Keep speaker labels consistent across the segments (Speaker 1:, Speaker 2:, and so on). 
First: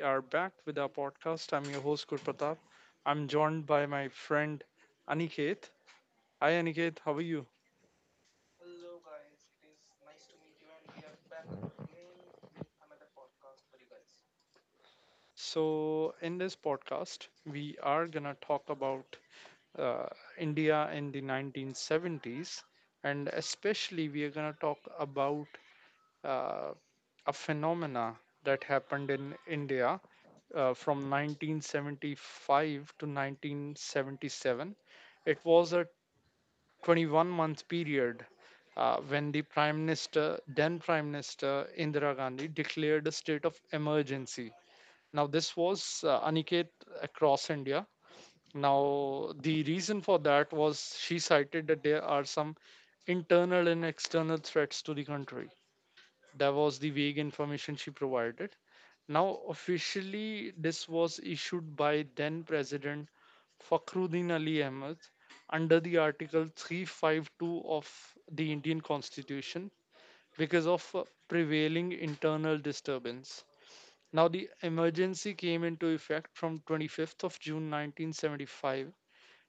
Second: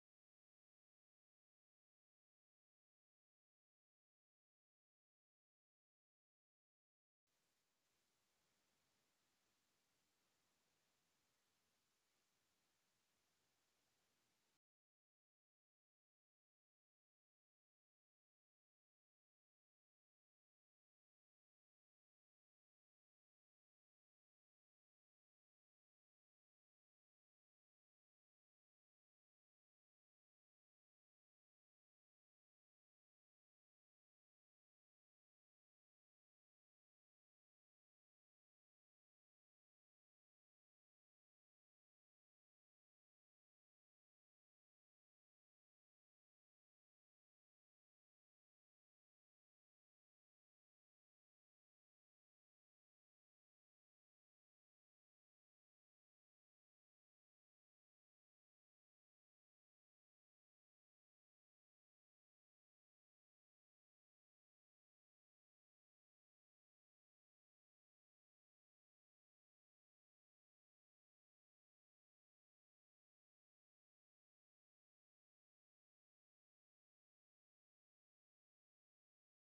Speaker 1: are back with our podcast. I'm your host, Kur. I'm joined by my friend Aniket. Hi, Aniket. How are you? So, in this podcast, we are going to talk about uh, India in the 1970s, and especially we are going to talk about uh, a phenomena that happened in India from 1975 to 1977. It was a 21-month period when the Prime Minister, then Prime Minister Indira Gandhi, declared a state of emergency. Now, this was Aniket, across India. Now, the reason for that was she cited that there are some internal and external threats to the country. That was the vague information she provided. Now, officially, this was issued by then President Fakhruddin Ali Ahmad under the Article 352 of the Indian Constitution because of prevailing internal disturbance. Now, the emergency came into effect from 25th of June 1975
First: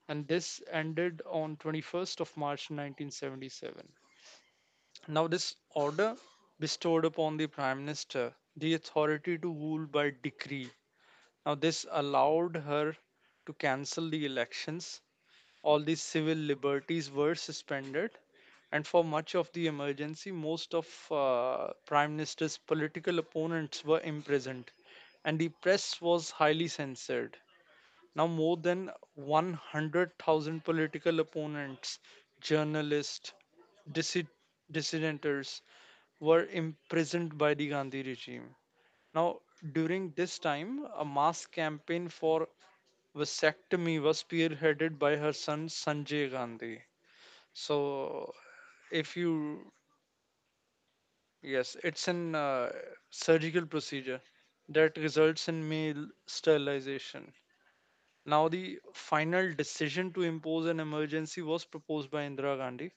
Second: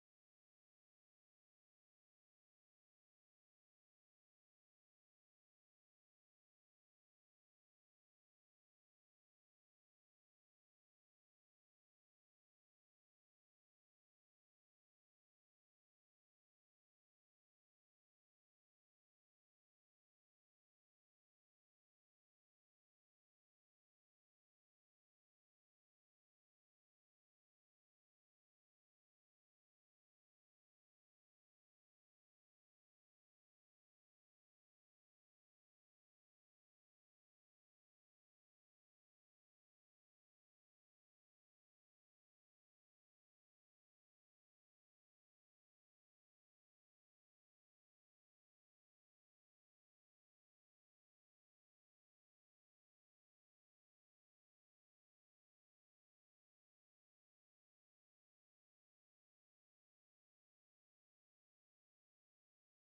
Speaker 1: and this ended on 21st of March 1977. Now, this order bestowed upon the prime minister the authority to rule by decree. Now, this allowed her to cancel the elections. All the civil liberties were suspended, and for much of the emergency, most of prime minister's political opponents were imprisoned, and the press was highly censored. Now, more than 100,000 political opponents, journalists, dissid- dissidenters were imprisoned by the Gandhi regime. Now, during this time, a mass campaign for vasectomy was spearheaded by her son Sanjay Gandhi. So, if you, yes, it's an surgical procedure that results in male sterilization. Now, the final decision to impose an emergency was proposed by Indira Gandhi,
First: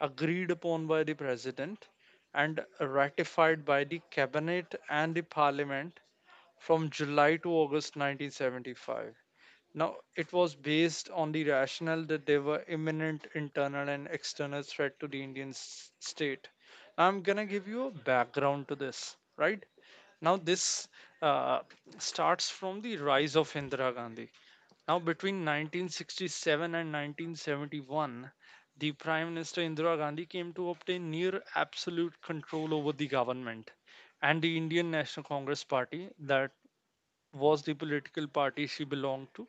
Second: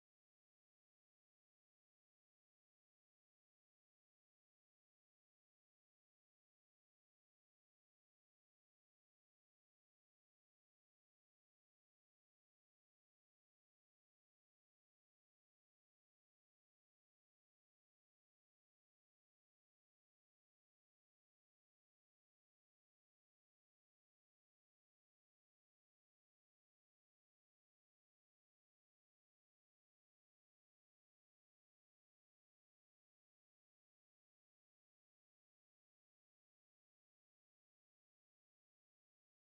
Speaker 1: agreed upon by the president, and ratified by the cabinet and the parliament from July to August 1975. Now, it was based on the rationale that there were imminent internal and external threat to the Indian state. I'm gonna give you a background to this, right? Now, this uh, starts from the rise of Indira Gandhi. Now, between 1967 and 1971, the Prime Minister Indira Gandhi came to obtain near absolute control over the government and the Indian National Congress Party that was the political party she belonged to,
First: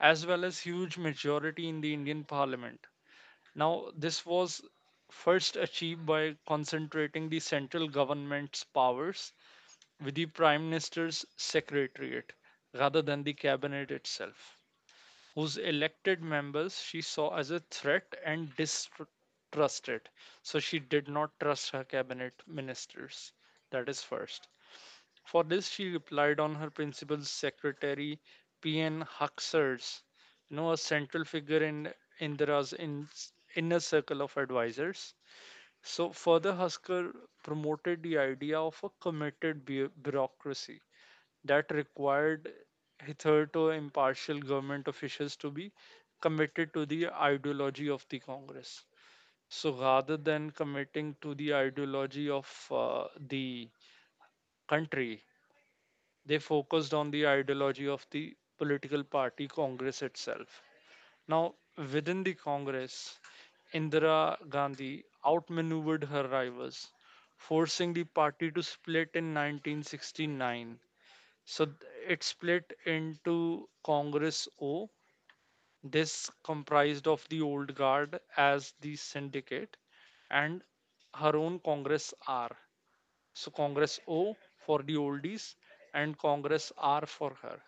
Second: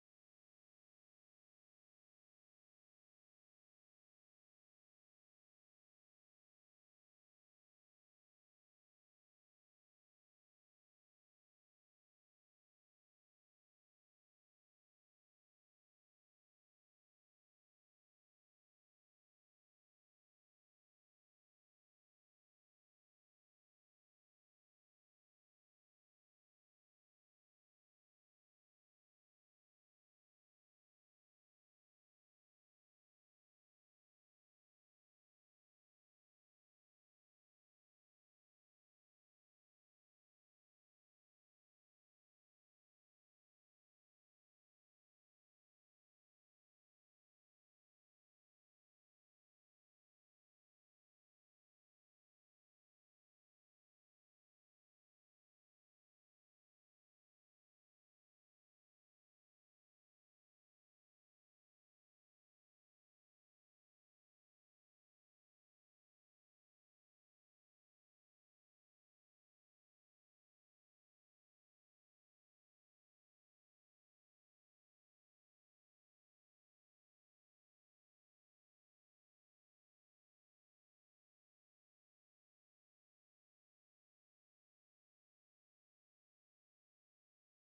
Speaker 1: as well as huge majority in the Indian parliament. Now, this was first achieved by concentrating the central government's powers with the prime minister's secretariat rather than the cabinet itself, whose elected members she saw as a threat and distrusted. So she did not trust her cabinet ministers. That is first. For this, she replied on her principal's secretary, P.N. Huxers, you know, a central figure in Indira's in, inner circle of advisors. So, further, Husker promoted the idea of a committed bureaucracy that required hitherto impartial government officials to be committed to the ideology of the Congress. So, rather than committing to the ideology of the country, they focused on the ideology of the political party Congress itself. Now, within the Congress, Indira Gandhi outmaneuvered her rivals, forcing the party to split in 1969. So th- it split into Congress O. This comprised of the old guard as the syndicate and her own Congress R. So Congress O for the oldies and Congress R for her.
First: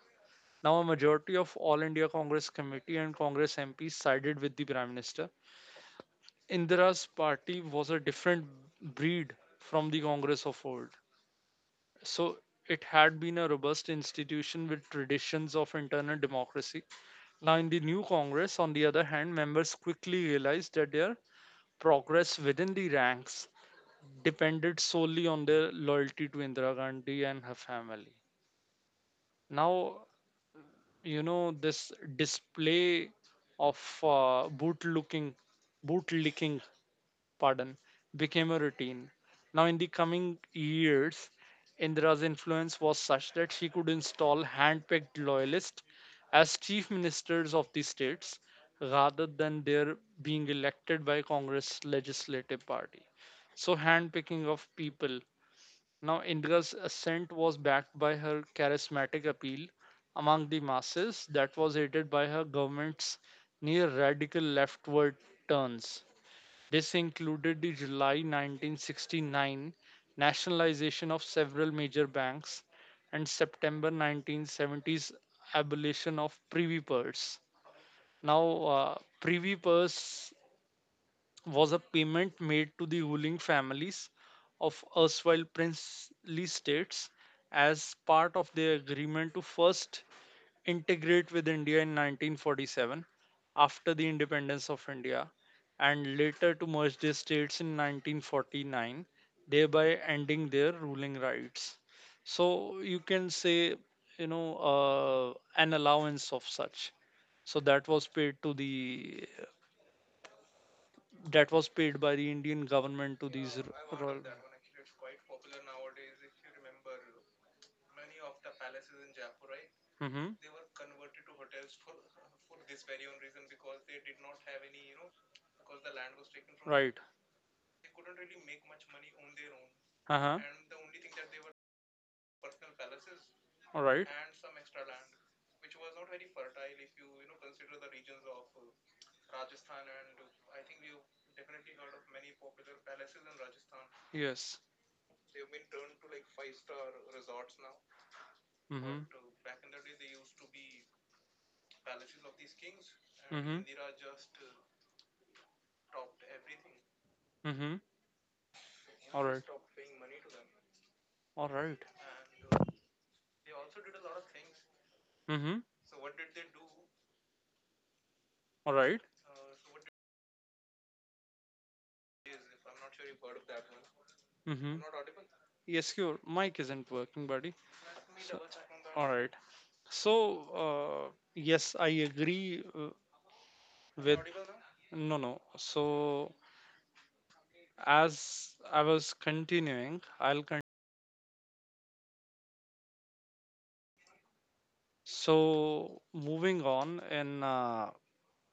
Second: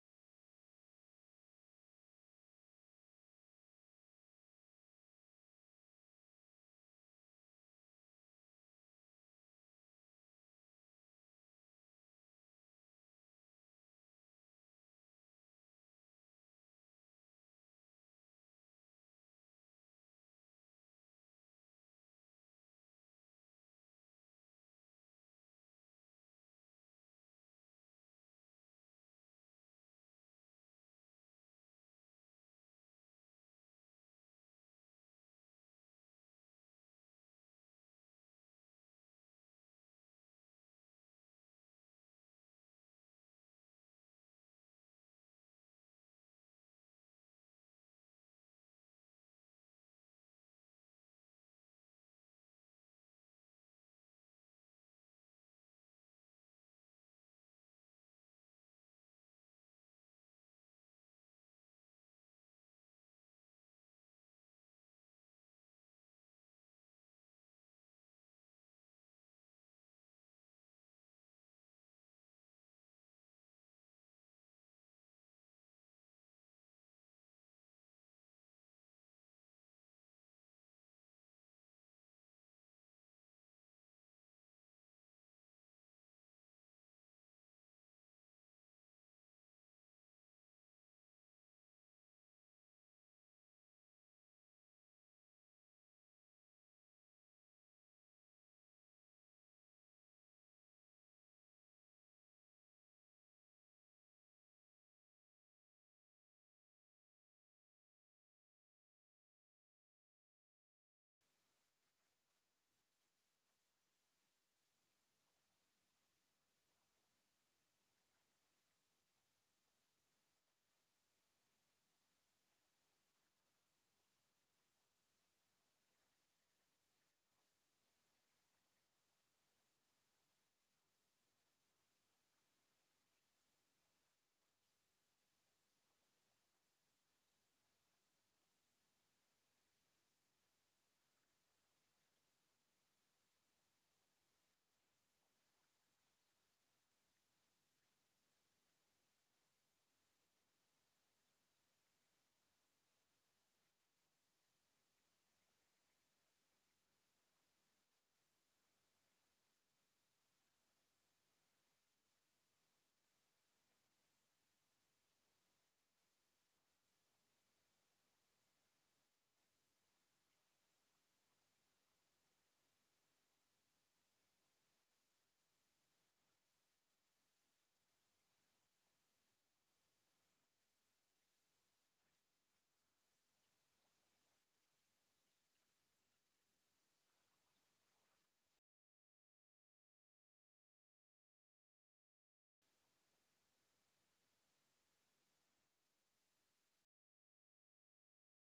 Speaker 1: Now, a majority of All India Congress Committee and Congress MPs sided with the Prime Minister. Indira's party was a different breed from the Congress of old. So, it had been a robust institution with traditions of internal democracy. Now, in the new Congress, on the other hand, members quickly realized that their progress within the ranks depended solely on their loyalty to Indira Gandhi and her family. Now, you know this display of uh, boot looking boot licking, pardon, became a routine. Now, in the coming years, Indira's influence was such that she could install hand-picked loyalists as chief ministers of the states rather than their being elected by Congress legislative party. So, hand-picking of people. Now, India's ascent was backed by her charismatic appeal among the masses that was aided by her government's near radical leftward turns. This included the July 1969 nationalization of several major banks and September 1970's abolition of privy purse. Now, privy purse was a payment made to the ruling families of erstwhile princely states as part of their agreement to first integrate with India in 1947 after the independence of India and later to merge their states in 1949, thereby ending their ruling rights. So you can say, an allowance of such. So that was paid to the that was paid by the Indian government to, yeah, these I heard royal. Hmm. Right. Hmm. They were converted to hotels for for this very own reason, because they did not have any, you know, because the land was taken from them. Right. They couldn't really make much money on their. Uh huh. And the only thing that they were personal palaces. All right. And some extra land, which was not very fertile. If you you know consider the regions of. Rajasthan, and I think we've definitely heard of many popular palaces in Rajasthan. Yes. They've been turned to like five-star resorts now. Mm-hmm. But back in the day, they used to be palaces of these kings, and mhm, Indira just topped everything. Mm-hmm. You know, all know, right, stopped paying money to them, all right, and they also did a lot of things. Mm-hmm. So what did they do? All right. So what is, I'm not sure you've heard of that one. Mm-hmm. Not audible. Yes, your mic isn't working, buddy. Let me, so, double check on that. All right. So, yes, I agree, am I with audible now? No, no. So, as I was continuing, so moving on in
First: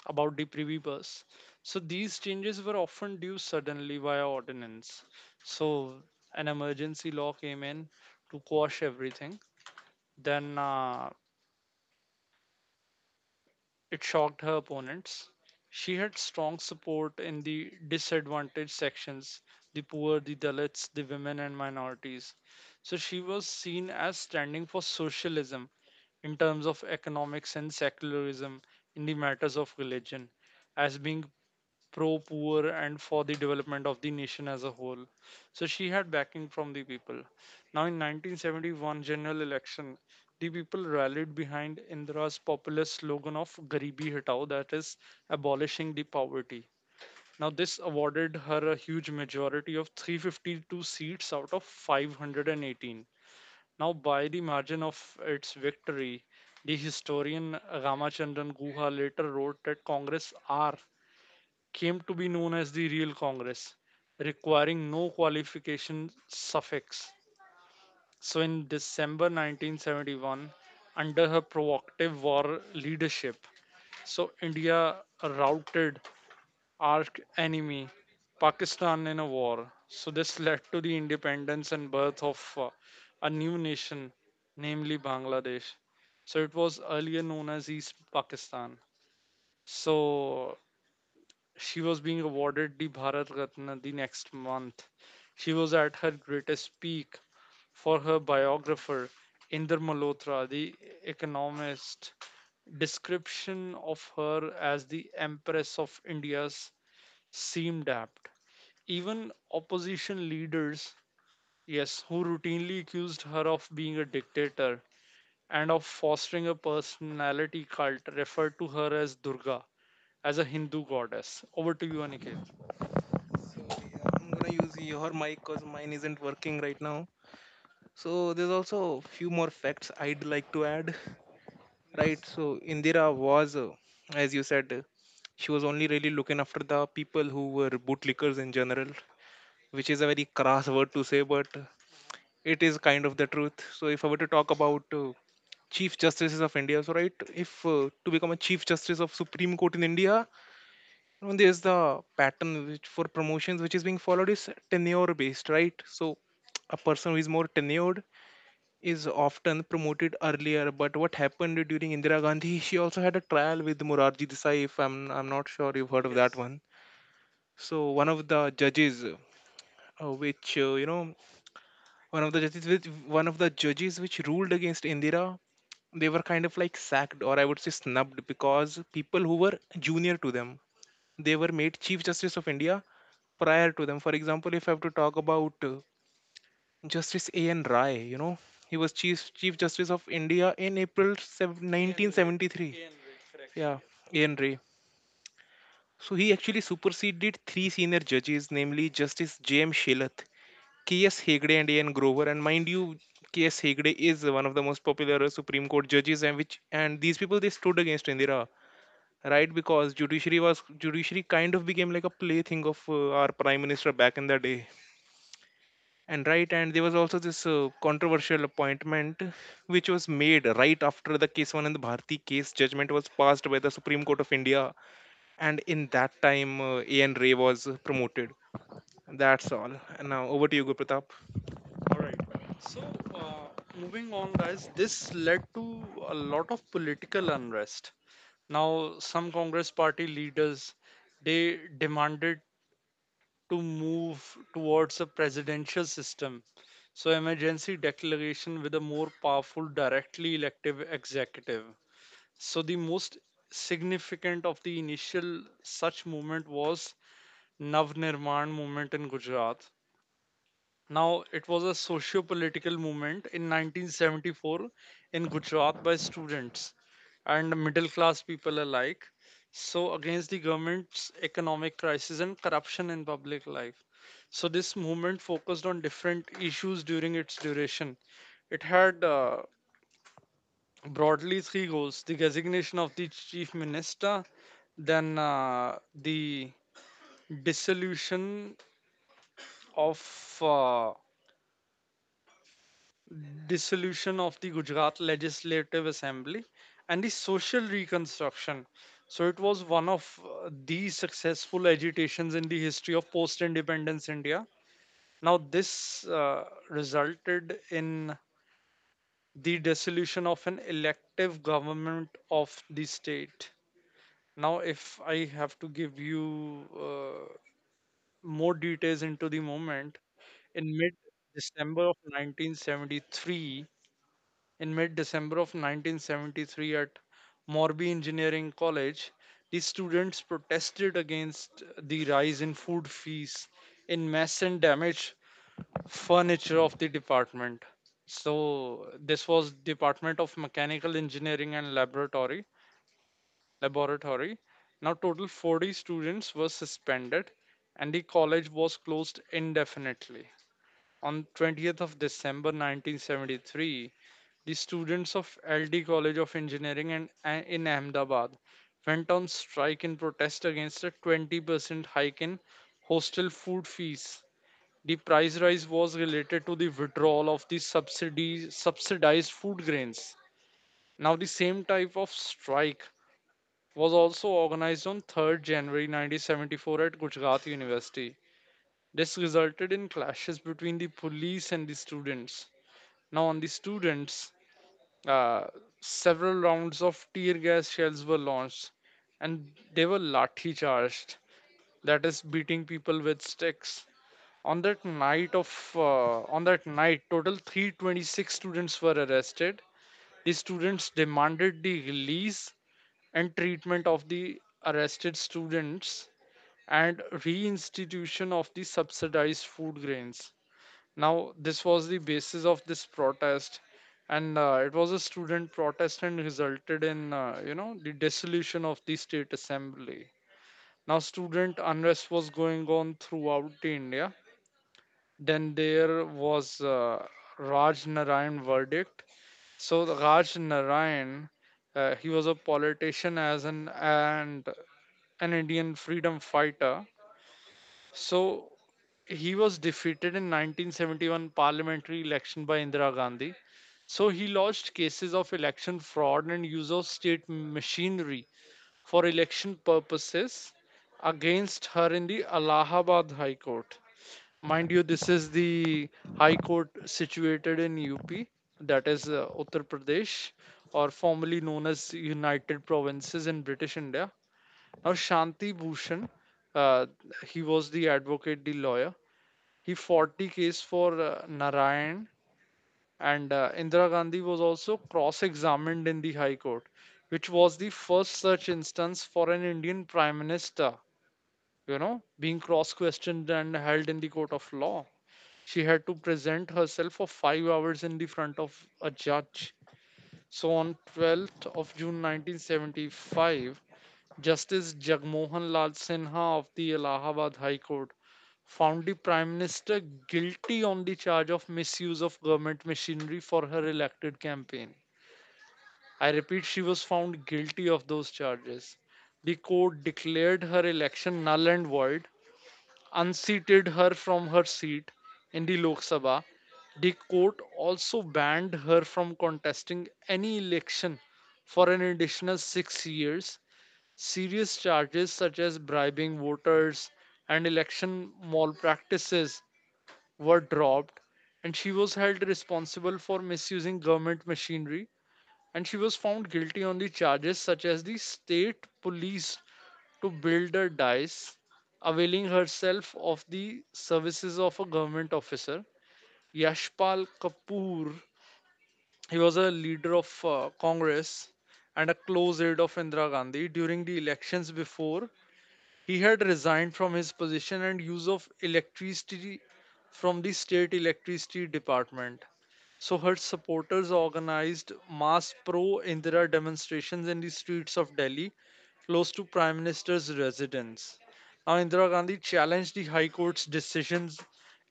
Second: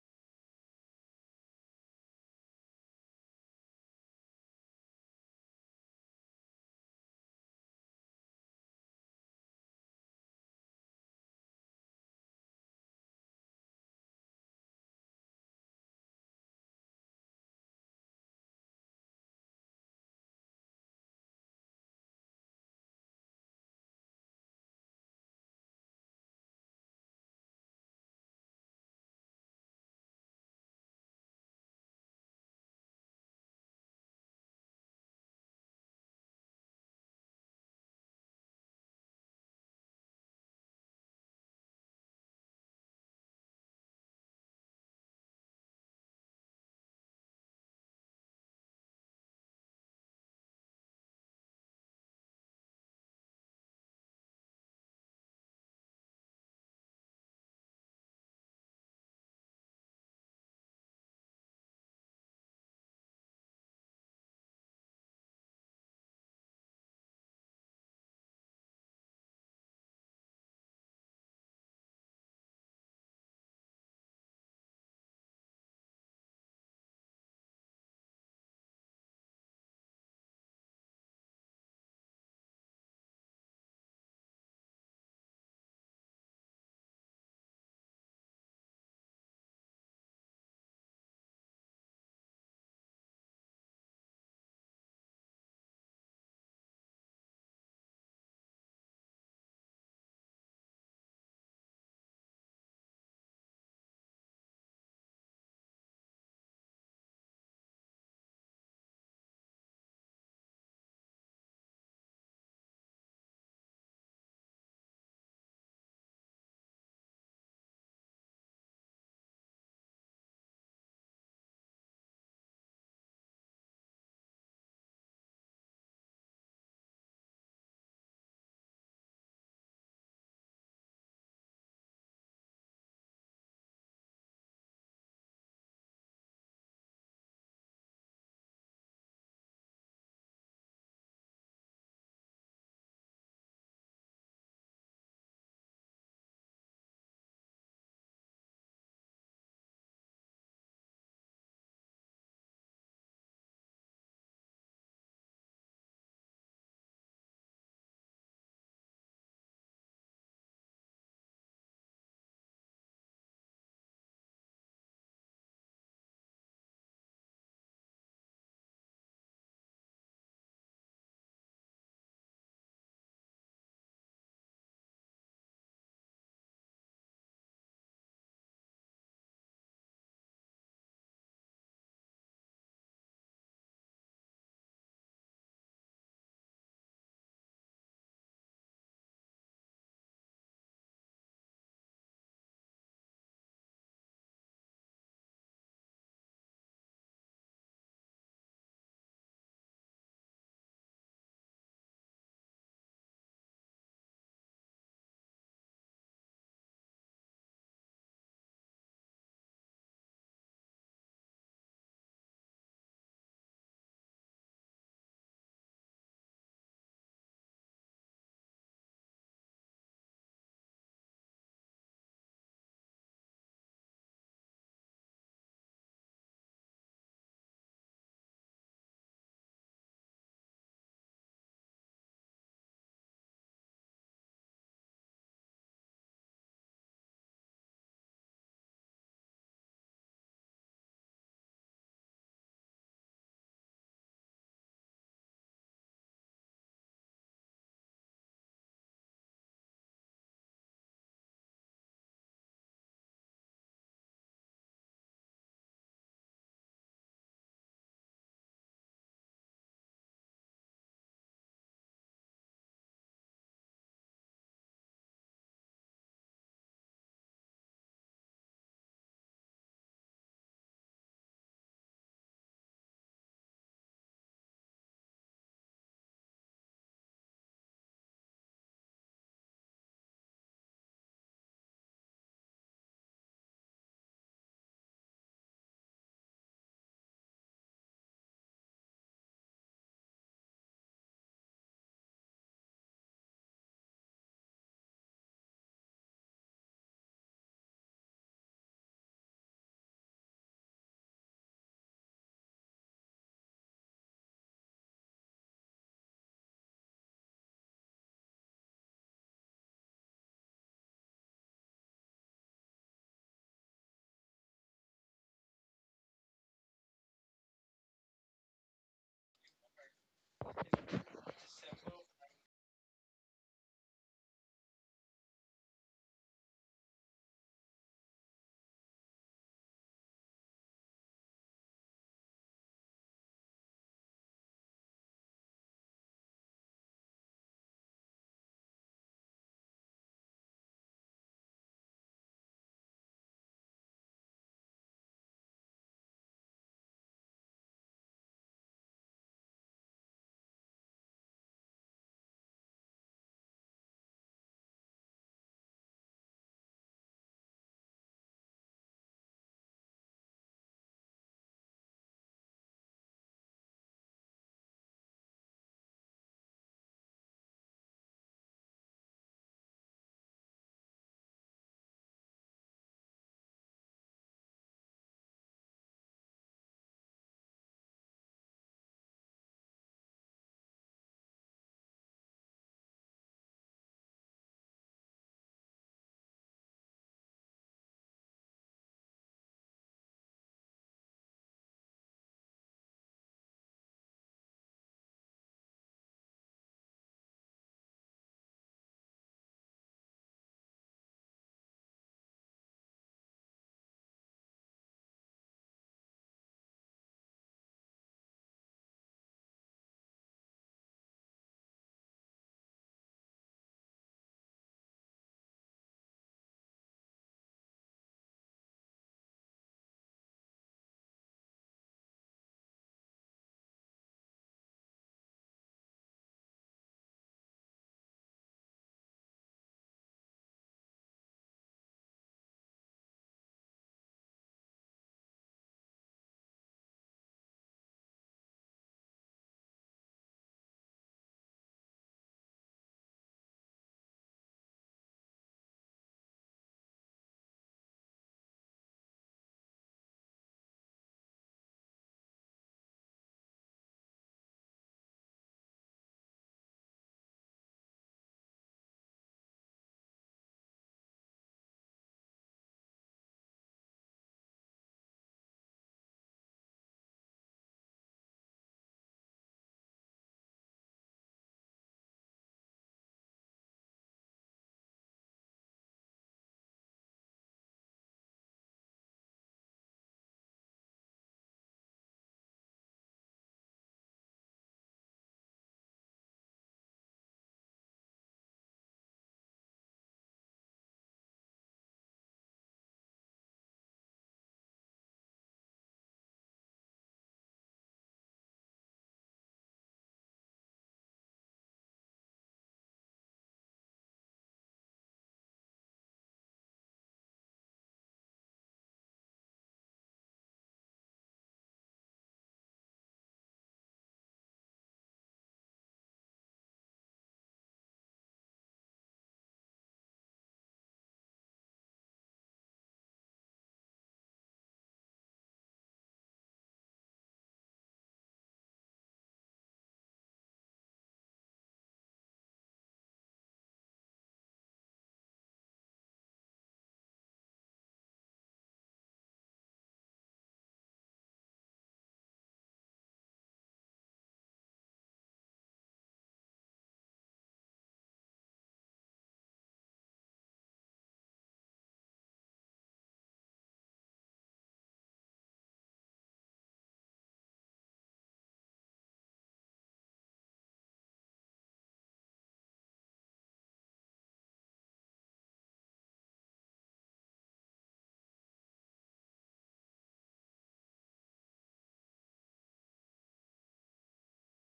Speaker 1: about the privy bus. So these changes were often due suddenly via ordinance. So an emergency law came in to quash everything. Then it shocked her opponents. She had strong support in the disadvantaged sections, the poor, the Dalits, the women, and minorities. So she was seen as standing for socialism in terms of economics and secularism in the matters of religion, as being pro poor and for the development of the nation as a whole. So she had backing from the people. Now, in 1971 general election, the people rallied behind Indira's populist slogan of "Garibi Hatao," that is, abolishing the poverty. Now, this awarded her a huge majority of 352 seats out of 518. Now, by the margin of its victory, the historian Ramachandran Guha later wrote that Congress are came to be known as the real Congress, requiring no qualification suffix. So, in December 1971, under her provocative war leadership, so India routed arch enemy Pakistan in a war. So, this led to the independence and birth of a new nation, namely Bangladesh. So, it was earlier known as East Pakistan. So, she was being awarded the Bharat Ratna the next month. She was at her greatest peak. For her biographer, Inder Malhotra, the economist, description of her as the Empress of India seemed apt. Even opposition leaders, yes, who routinely accused her of being a dictator and of fostering a personality cult, referred to her as Durga, as a Hindu goddess. Over to you, Aniket. So yeah, I'm gonna use your mic because mine isn't working right now. So there's also a few more facts I'd like to add. Right. So Indira was, as you said, she was only really looking after the people who were bootlickers in general, which is a very crass word to say, but it is kind of the truth. So if I were to talk about Chief Justices of India, so right, if to become a Chief Justice of Supreme Court in India, and there's the pattern which for promotions which is being followed is tenure based, right? So a person who is more tenured is often promoted earlier. But what happened during Indira Gandhi, she also had a trial with Morarji Desai. If I'm I'm not sure you've heard of that. Yes. One. So one of the judges, uh, which uh, you know, one of the judges which one of the judges which ruled against Indira, they were kind of like sacked, or I would say snubbed, because people who were junior to them, they were made Chief Justice of India prior to them. For example, if I have to talk about Justice A.N. Rai, you know, he was Chief Justice of India in April 1973. Yeah. Yes. A.N. Ray. So he actually superseded 3 senior judges, namely Justice J.M. Shelath, K.S. Hegde, and A.N. Grover. And mind you, K.S. Hegde is one of the most popular Supreme Court judges, and these people, they stood against Indira, right, because judiciary kind of became like a plaything of our prime minister back in the day, and, there was also this controversial appointment, which was made right after the case one bharti case judgment was passed by the Supreme Court of India. And in that time, an ray was promoted. That's all. And now over to you, Gurpratap. All right. So, uh, moving on, guys, this led to a lot of political unrest. Now, some Congress Party leaders, they demanded to move towards a presidential system. So, emergency declaration with a more powerful, directly elective executive. So, the most significant of the initial such movement was Nav Nirman movement in Gujarat. Now, it was a socio political movement in 1974 in Gujarat by students and middle class people alike, so, against the government's economic crisis and corruption in public life. So, this movement focused on different issues during its duration. It had, broadly, three goals: the resignation of the chief minister, then the dissolution of uh, dissolution of the Gujarat Legislative Assembly and the social reconstruction. So it was one of the successful agitations in the history of post independence India. Now, this resulted in the dissolution of an elective government of the state. Now, if I have to give you more details into the moment, in mid December of 1973, in mid December of 1973 at Morbi Engineering College, the students protested against the rise in food fees in mess and damaged furniture of the department. So this was Department of Mechanical Engineering and Laboratory. Now total 40 students were suspended and the college was closed indefinitely. On 20th of December 1973, the students of LD College of Engineering and in Ahmedabad went on strike in protest against a 20% hike in hostel food fees. The price rise was related to the withdrawal of the subsidies, subsidized food grains. Now, the same type of strike was also organized on 3rd January 1974 at Gujarat University. This resulted in clashes between the police and the students. Now, on the students, uh, several rounds of tear gas shells were launched, and they were lathi charged, that is, beating people with sticks. On that night of on that night, total 326 students were arrested. The students demanded the release and treatment of the arrested students and reinstitution of the subsidized food grains. Now, this was the basis of this protest, and it was a student protest and resulted in, the dissolution of the state assembly. Now, student unrest was going on throughout the India. Then there was Raj Narayan verdict. So, the Raj Narayan, he was a politician as an and an Indian freedom fighter. So he was defeated in 1971 parliamentary election by Indira Gandhi. So he lodged cases of election fraud and use of state machinery for election purposes against her in the Allahabad High Court. Mind you, this is the High Court situated in UP, that is, Uttar Pradesh, or formerly known as United Provinces in British India. Now, Shanti Bhushan, uh, he was the advocate, the lawyer. He fought the case for Narayan, and Indira Gandhi was also cross examined in the High Court, which was the first such instance for an Indian Prime Minister, being cross questioned and held in the court of law. She had to present herself for 5 hours in the front of a judge. So on 12th of June 1975, Justice Jagmohan Lal Sinha of the Allahabad High Court found the Prime Minister guilty on the charge of misuse of government machinery for her elected campaign. I repeat, she was found guilty of those charges. The court declared her election null and void, unseated her from her seat in the Lok Sabha. The court also banned her from contesting any election for an additional 6 years. Serious charges such as bribing voters and election malpractices were dropped, and she was held responsible for misusing government machinery. And she was found guilty on the charges such as the state police to build a dice, availing herself of the services of a government officer. Yashpal Kapoor, he was a leader of Congress and a close aide of Indira Gandhi during the elections, before he had resigned from his position, and use of electricity from the state electricity department. So her supporters organized mass pro Indira demonstrations in the streets of Delhi, close to Prime Minister's residence. Now, Indira Gandhi challenged the High Court's decisions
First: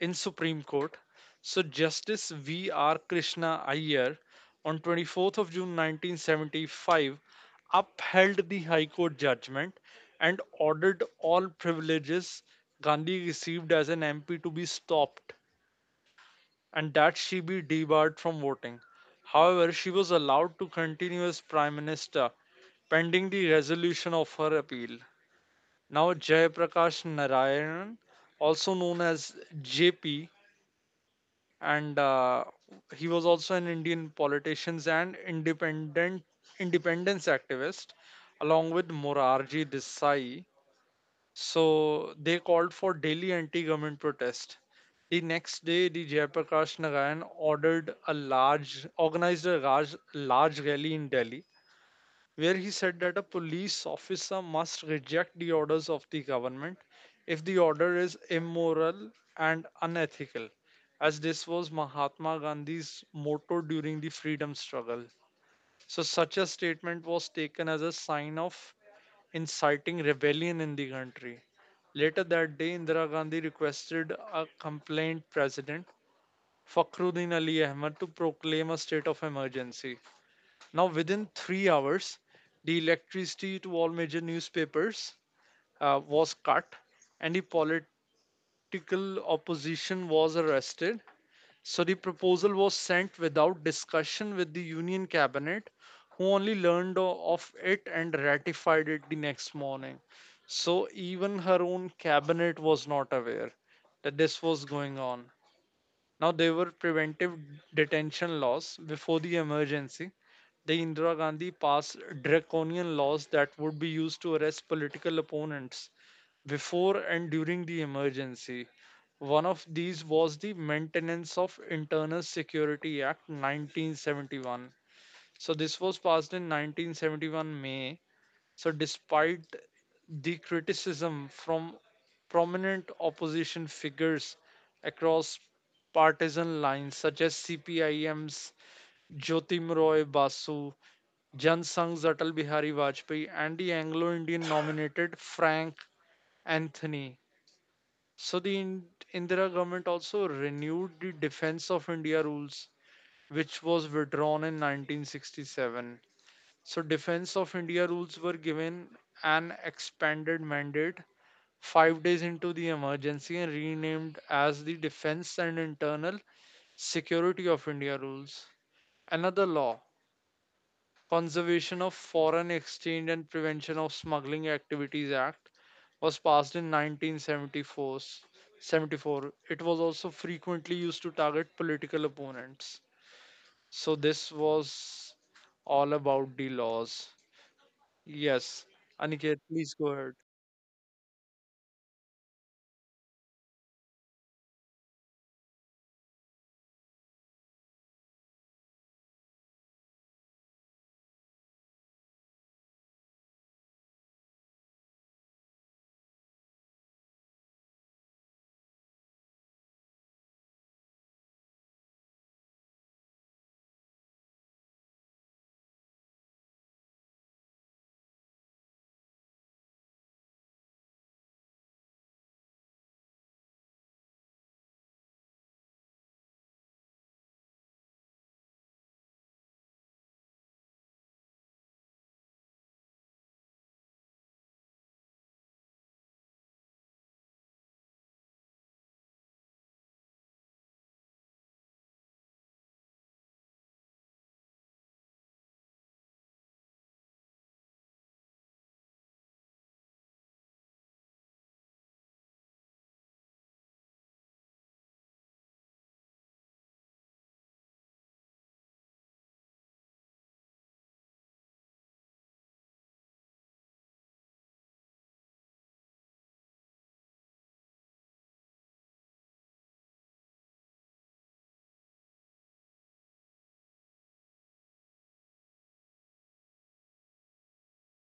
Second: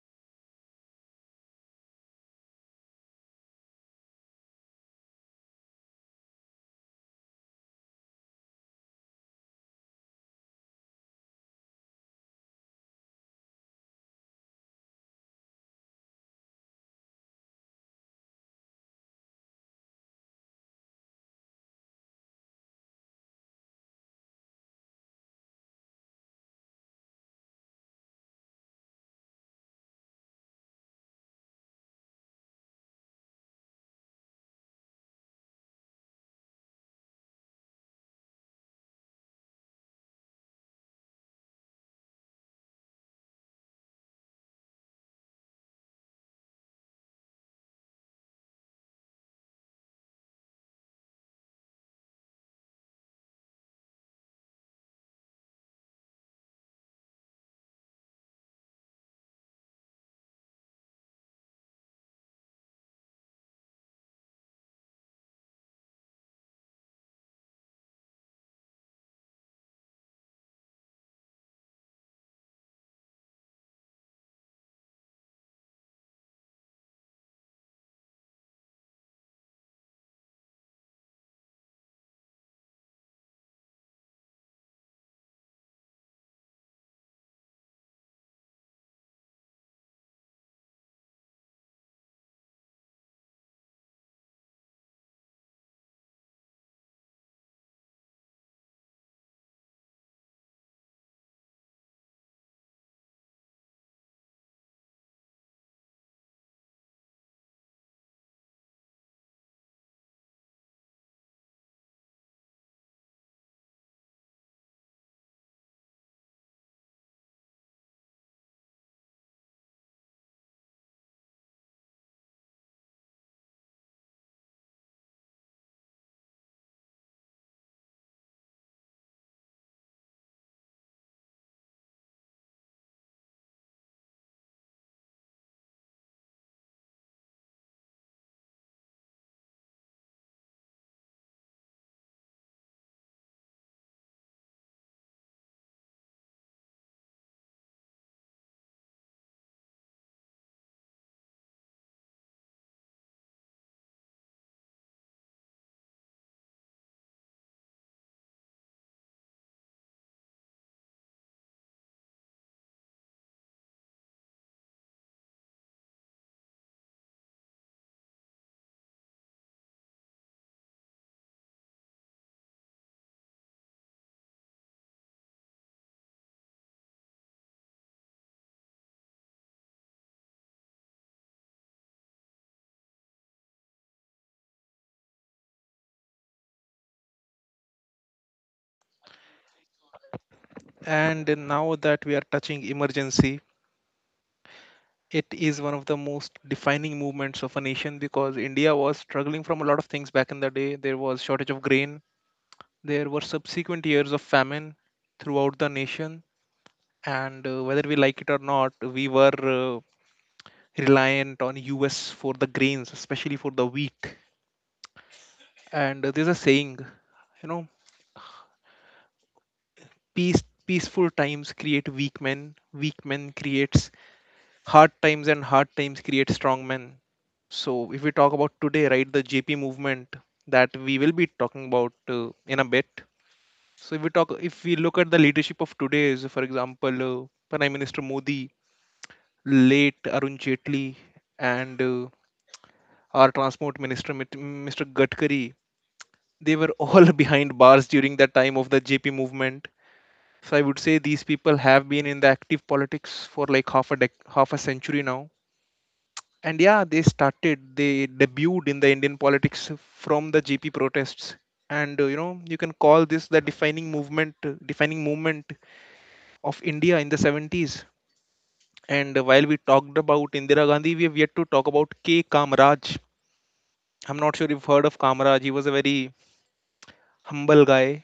Speaker 1: in Supreme Court. So, Justice V. R. Krishna Iyer on 24th of June 1975 upheld the High Court judgment and ordered all privileges Gandhi received as an MP to be stopped and that she be debarred from voting. However, she was allowed to continue as Prime Minister pending the resolution of her appeal. Now, Jayaprakash Narayan, also known as JP, and he was also an Indian politician and independent independence activist, along with Morarji Desai. So they called for daily anti-government protest. The next day, the Jayaprakash Narayan organized a large, large rally in Delhi where he said that a police officer must reject the orders of the government if the order is immoral and unethical, as this was Mahatma Gandhi's motto during the freedom struggle. So, such a statement was taken as a sign of inciting rebellion in the country. Later that day, Indira Gandhi requested a complaint president, Fakhruddin Ali Ahmad, to proclaim a state of emergency. Now, within 3 hours, the electricity to all major newspapers was cut, and the political opposition was arrested. So the proposal was sent without discussion with the Union Cabinet, who only learned of it and ratified it the next morning. So even her own cabinet was not aware that this was going on. Now, there were preventive detention laws before the emergency. The Indira Gandhi passed draconian laws that would be used to arrest political opponents before and during the emergency. One of these was the Maintenance of Internal Security Act 1971. So this was passed in 1971 May. So despite the criticism from prominent opposition figures across partisan lines such as CPIM's Jyotim Roy Basu, Jan Sangh's Atal Bihari Vajpayee, and the Anglo-Indian nominated Frank Anthony. So the Indira government also renewed the Defense of India rules, which was withdrawn in 1967. So Defense of India rules were given an expanded mandate 5 days into the emergency and renamed as the Defense and Internal Security of India Rules. Another law, Conservation of Foreign Exchange and Prevention of Smuggling Activities Act, was passed in 1974. 74. seventy-four. It was also frequently used to target political opponents. So this was all about the laws. Yes. Aniket, please go ahead.
Speaker 2: And now that we are touching emergency, it is one of the most defining movements of a nation because India was struggling from a lot of things back in the day. There was shortage of grain. There were subsequent years of famine throughout the nation, and whether we like it or not, we were reliant on US for the grains, especially for the wheat. And there's a saying, you know, peaceful times create weak men creates hard times, and hard times create strong men. So if we talk about today, right, the JP movement that we will be talking about in a bit. So if we look at the leadership of today, is for example, Prime Minister Modi, late Arun Jaitley, and our Transport Minister Mr. Gadkari, they were all behind bars during the time of the JP movement. So I would say these people have been in the active politics for like half a century now. And yeah, they debuted in the Indian politics from the GP protests. And you know, you can call this the defining movement, of India in the 70s. And while we talked about Indira Gandhi, we have yet to talk about K. Kamraj. I'm not sure if you've heard of Kamraj. He was a very humble guy,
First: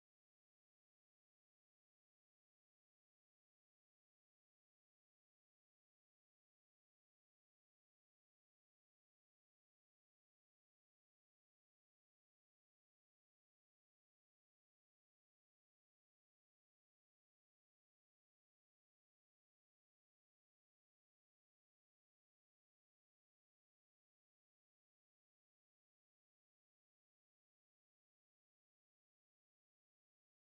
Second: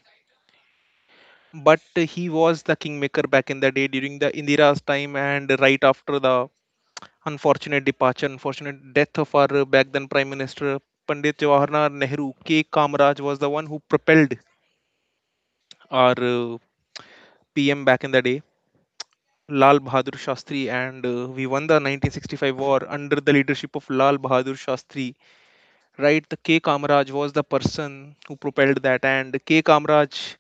Speaker 2: but he was the kingmaker back in the day during the Indira's time and right after the unfortunate death of our back then Prime Minister Pandit Jawaharlal Nehru. K. Kamraj was the one who propelled our PM back in the day, Lal Bahadur Shastri, and we won the 1965 war under the leadership of Lal Bahadur Shastri. Right, the K. Kamraj was the person who propelled that, and K. Kamraj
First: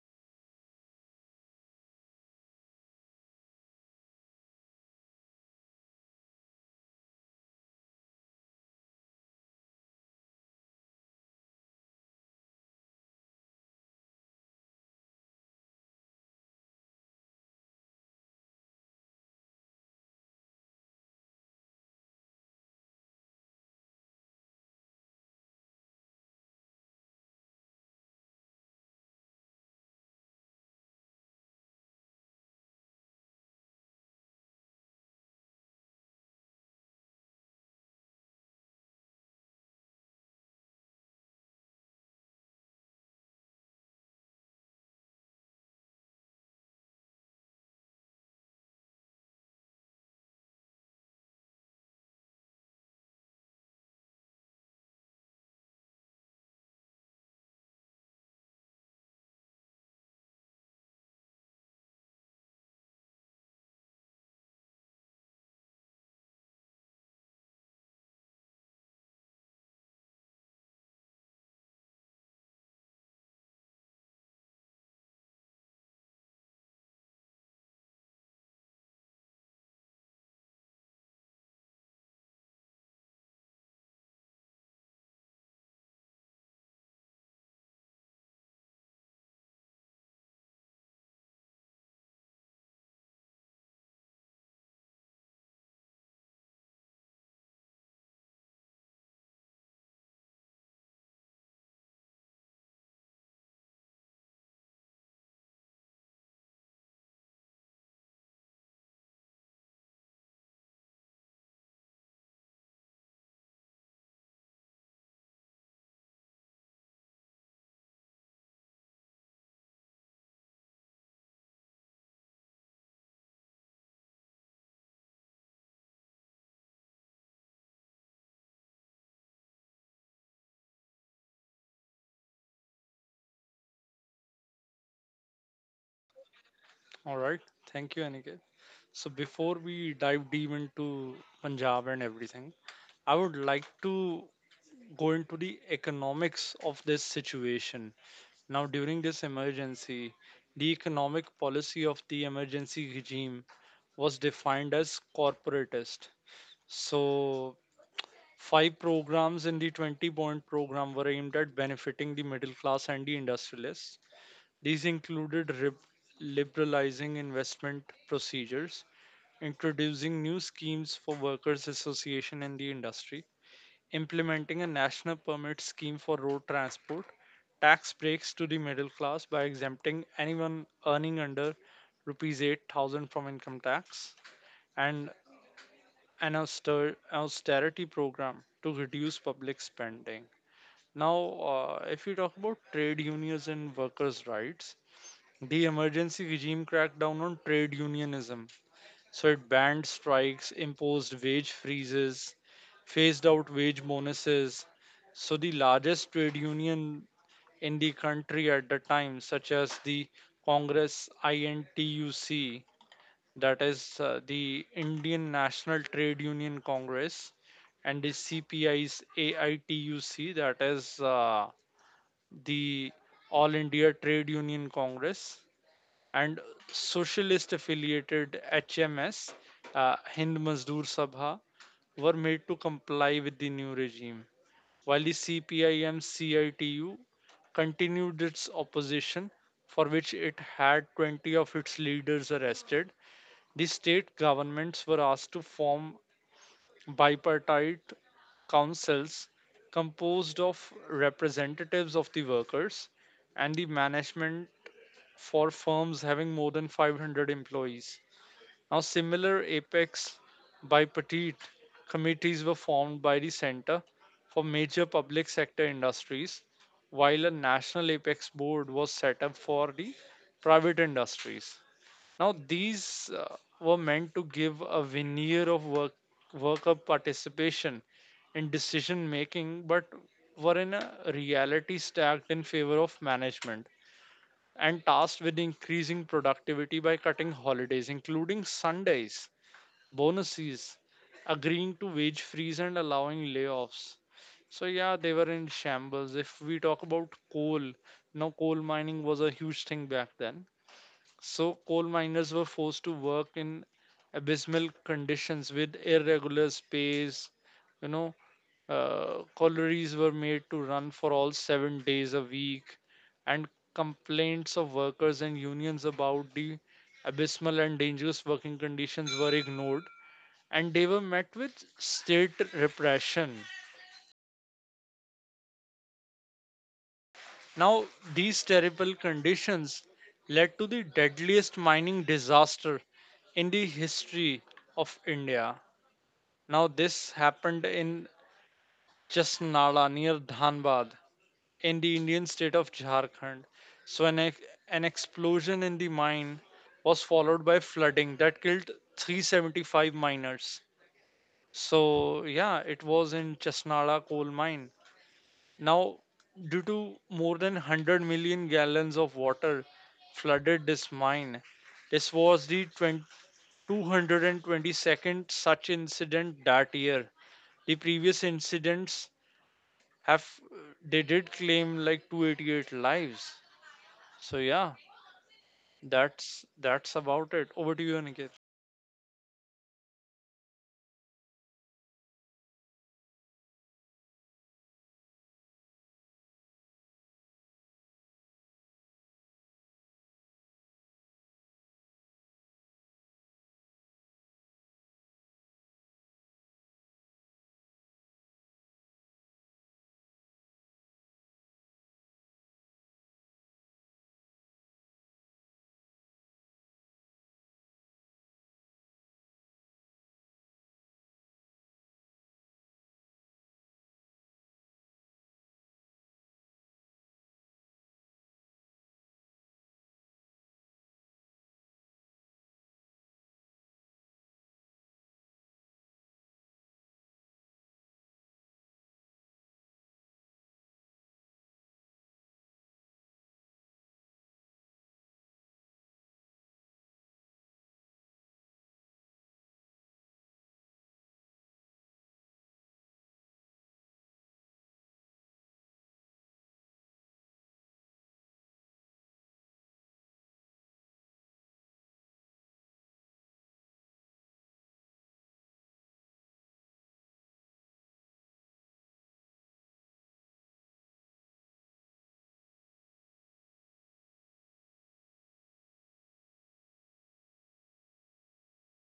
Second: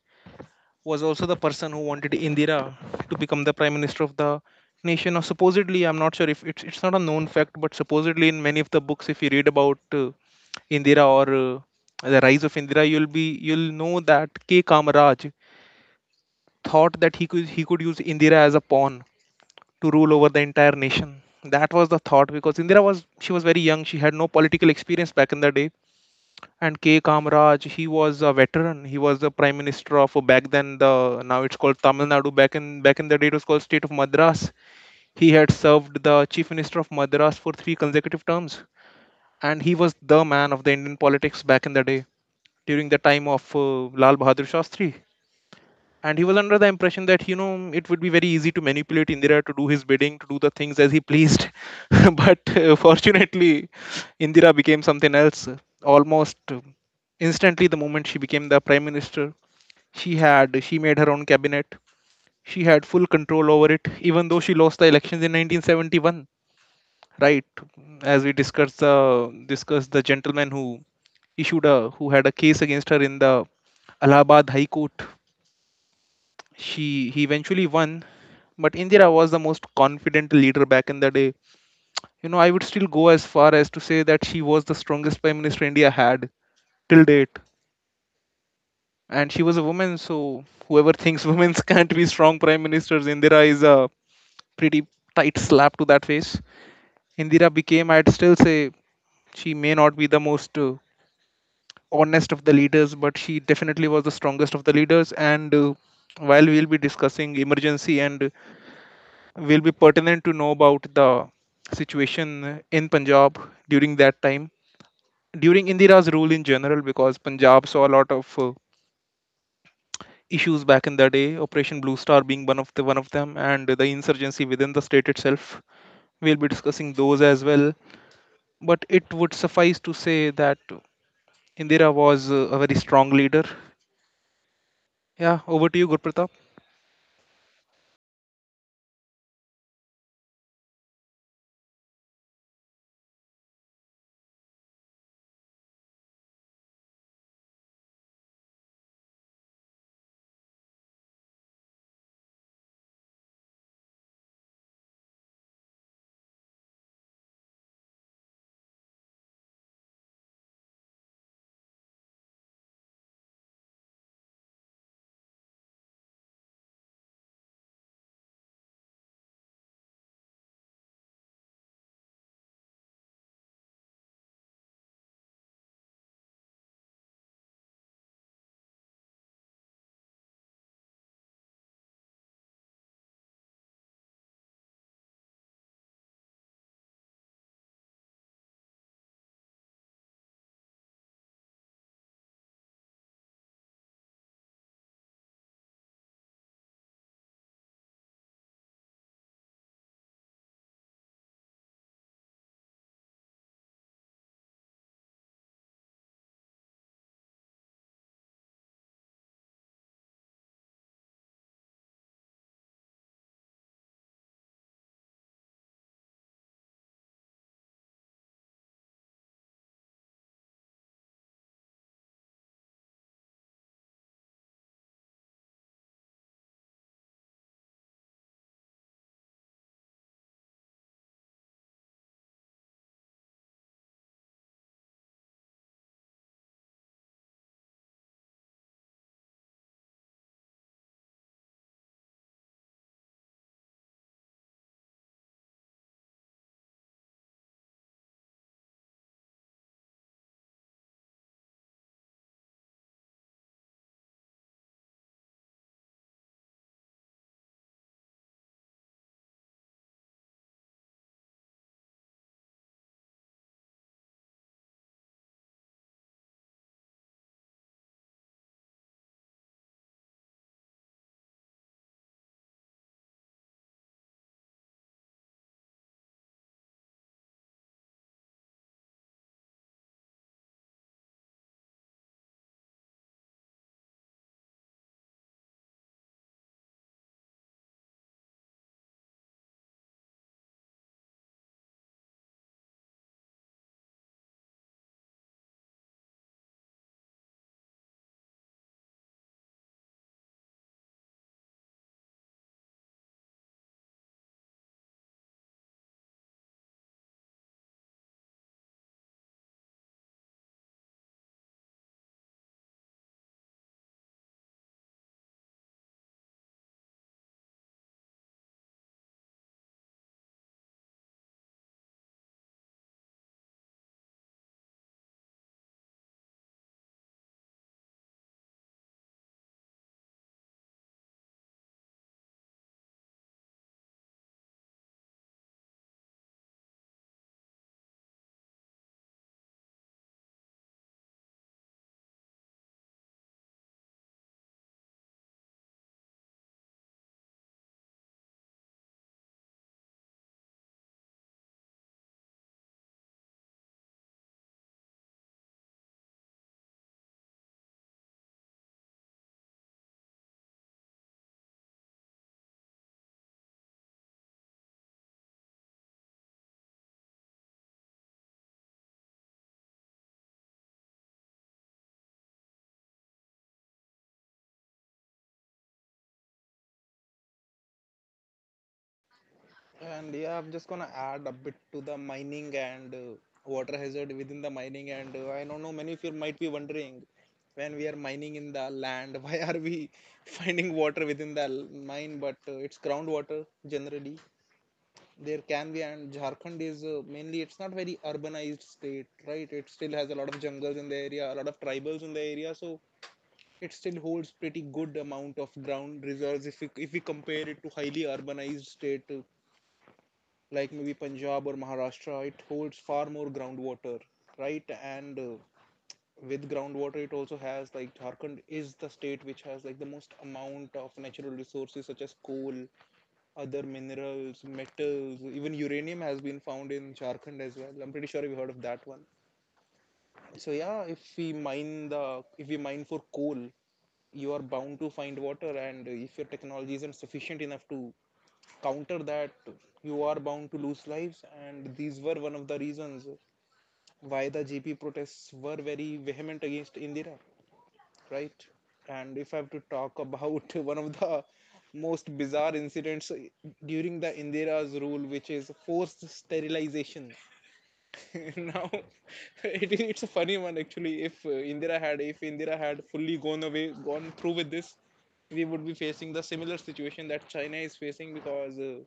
Speaker 2: was also the person who wanted Indira to become the Prime Minister of the nation, or supposedly. I'm not sure if it's not a known fact, but supposedly in many of the books if you read about Indira or the Rise of Indira, you'll know that K. Kamaraj thought that he could use Indira as a pawn to rule over the entire nation. That was the thought because Indira was she was very young. She had no political experience back in the day. And K. Kamaraj, he was a veteran. He was the prime minister of back then the, now it's called Tamil Nadu. Back in the day it was called state of Madras. He had served the chief minister of Madras for three consecutive terms, and he was the man of the Indian politics back in the day during the time of Lal Bahadur Shastri. And he was under the impression that, you know, it would be very easy to manipulate Indira to do his bidding, to do the things as he pleased. But fortunately, Indira became something else. Almost instantly, the moment she became the prime minister, she made her own cabinet. She had full control over it, even though she lost the elections in 1971. Right, as we discussed the gentleman who issued a who had a case against her in the Allahabad High Court, she he eventually won. But Indira was the most confident leader back in the day. You know, I would still go as far as to say that she was the strongest prime minister India had till date. And she was a woman, so whoever thinks women can't be strong prime ministers, Indira is a pretty tight slap to that face. Indira became, I'd still say, she may not be the most honest of the leaders, but she definitely was the strongest of the leaders. And while we'll be discussing emergency, and will be pertinent to know about the situation in Punjab during that time, during Indira's rule in general, because Punjab saw a lot of issues back in the day. Operation Blue Star being one of them, and the insurgency within the state itself. We'll be discussing those as well. But it would suffice to say that Indira was a very strong leader. Yeah, over to you, Gurpratap.
Speaker 1: All right. Thank you, Aniket. So before we dive deep into Punjab and everything, I would like to go into the economics of this situation. Now, during this emergency, the economic policy of the emergency regime was defined as corporatist. So, five programs in the 20 point program were aimed at benefiting the middle class and the industrialists. These included liberalizing investment procedures, introducing new schemes for workers' association in the industry, implementing a national permit scheme for road transport, tax breaks to the middle class by exempting anyone earning under rupees 8,000 from income tax, and an austerity program to reduce public spending. Now, if we talk about trade unions and workers' rights, the emergency regime crackdown on trade unionism, so it banned strikes, imposed wage freezes, phased out wage bonuses. So the largest trade union in the country at the time, such as the Congress INTUC, that is, the Indian National Trade Union Congress, and the CPI's AITUC, that is, the All India Trade Union Congress, and socialist affiliated HMS, Hind Mazdoor Sabha, were made to comply with the new regime, while the C.P.I.M.C.I.T.U. continued its opposition, for which it had 20 of its leaders arrested. The state governments were asked to form bipartite councils composed of representatives of the workers and the management for firms having more than 500 employees. Now, similar apex bipartite committees were formed by the center for major public sector industries, while a national apex board was set up for the private industries. Now, these were meant to give a veneer of worker participation in decision making, but were in a reality stacked in favor of management and tasked with increasing productivity by cutting holidays, including Sundays, bonuses, agreeing to wage freeze, and allowing layoffs. So, yeah, they were in shambles. If we talk about coal, now coal mining was a huge thing back then. So coal miners were forced to work in abysmal conditions with irregular space. You know, Collieries were made to run for all 7 days a week, and complaints of workers and unions about the abysmal and dangerous working conditions were ignored, and they were met with state repression. Now, these terrible conditions led to the deadliest mining disaster in the history of India. Now, this happened in Jasnala near Dhanbad in the Indian state of Jharkhand. So, an explosion in the mine was followed by flooding that killed 375 miners. So, yeah, it was in Chasnala coal mine. Now, due to more than 100 million gallons of water flooded this mine, this was the 20 222nd such incident that year. The previous incidents have they did claim like 288 lives. So yeah, that's about it. Over to you, Aniket.
Speaker 2: And yeah, I'm just gonna add a bit to the mining and water hazard within the mining. And I don't know, many of you might be wondering when we are mining in the land, why are we finding water within the mine? But it's groundwater generally. There can be, and Jharkhand is mainly, it's not very urbanized state, right? It still has a lot of jungles in the area, a lot of tribals in the area, so it still holds pretty good amount of ground reserves if if we compare it to highly urbanized state like maybe Punjab or Maharashtra, it holds far more groundwater, right? And with groundwater, it also has like Jharkhand is the state which has like the most amount of natural resources such as coal, other minerals, metals, even uranium has been found in Jharkhand as well. I'm pretty sure you've heard of that one. So yeah, if we mine the if we mine for coal, you are bound to find water, and if your technology isn't sufficient enough to counter that, you are bound to lose lives. And these were one of the reasons why the JP protests were very vehement against Indira, right? And if I have to talk about one of the most bizarre incidents during the Indira's rule, which is forced sterilization. Now it's a funny one, actually. If indira had if Indira had fully gone through with this, we would be facing the similar situation that China is facing, because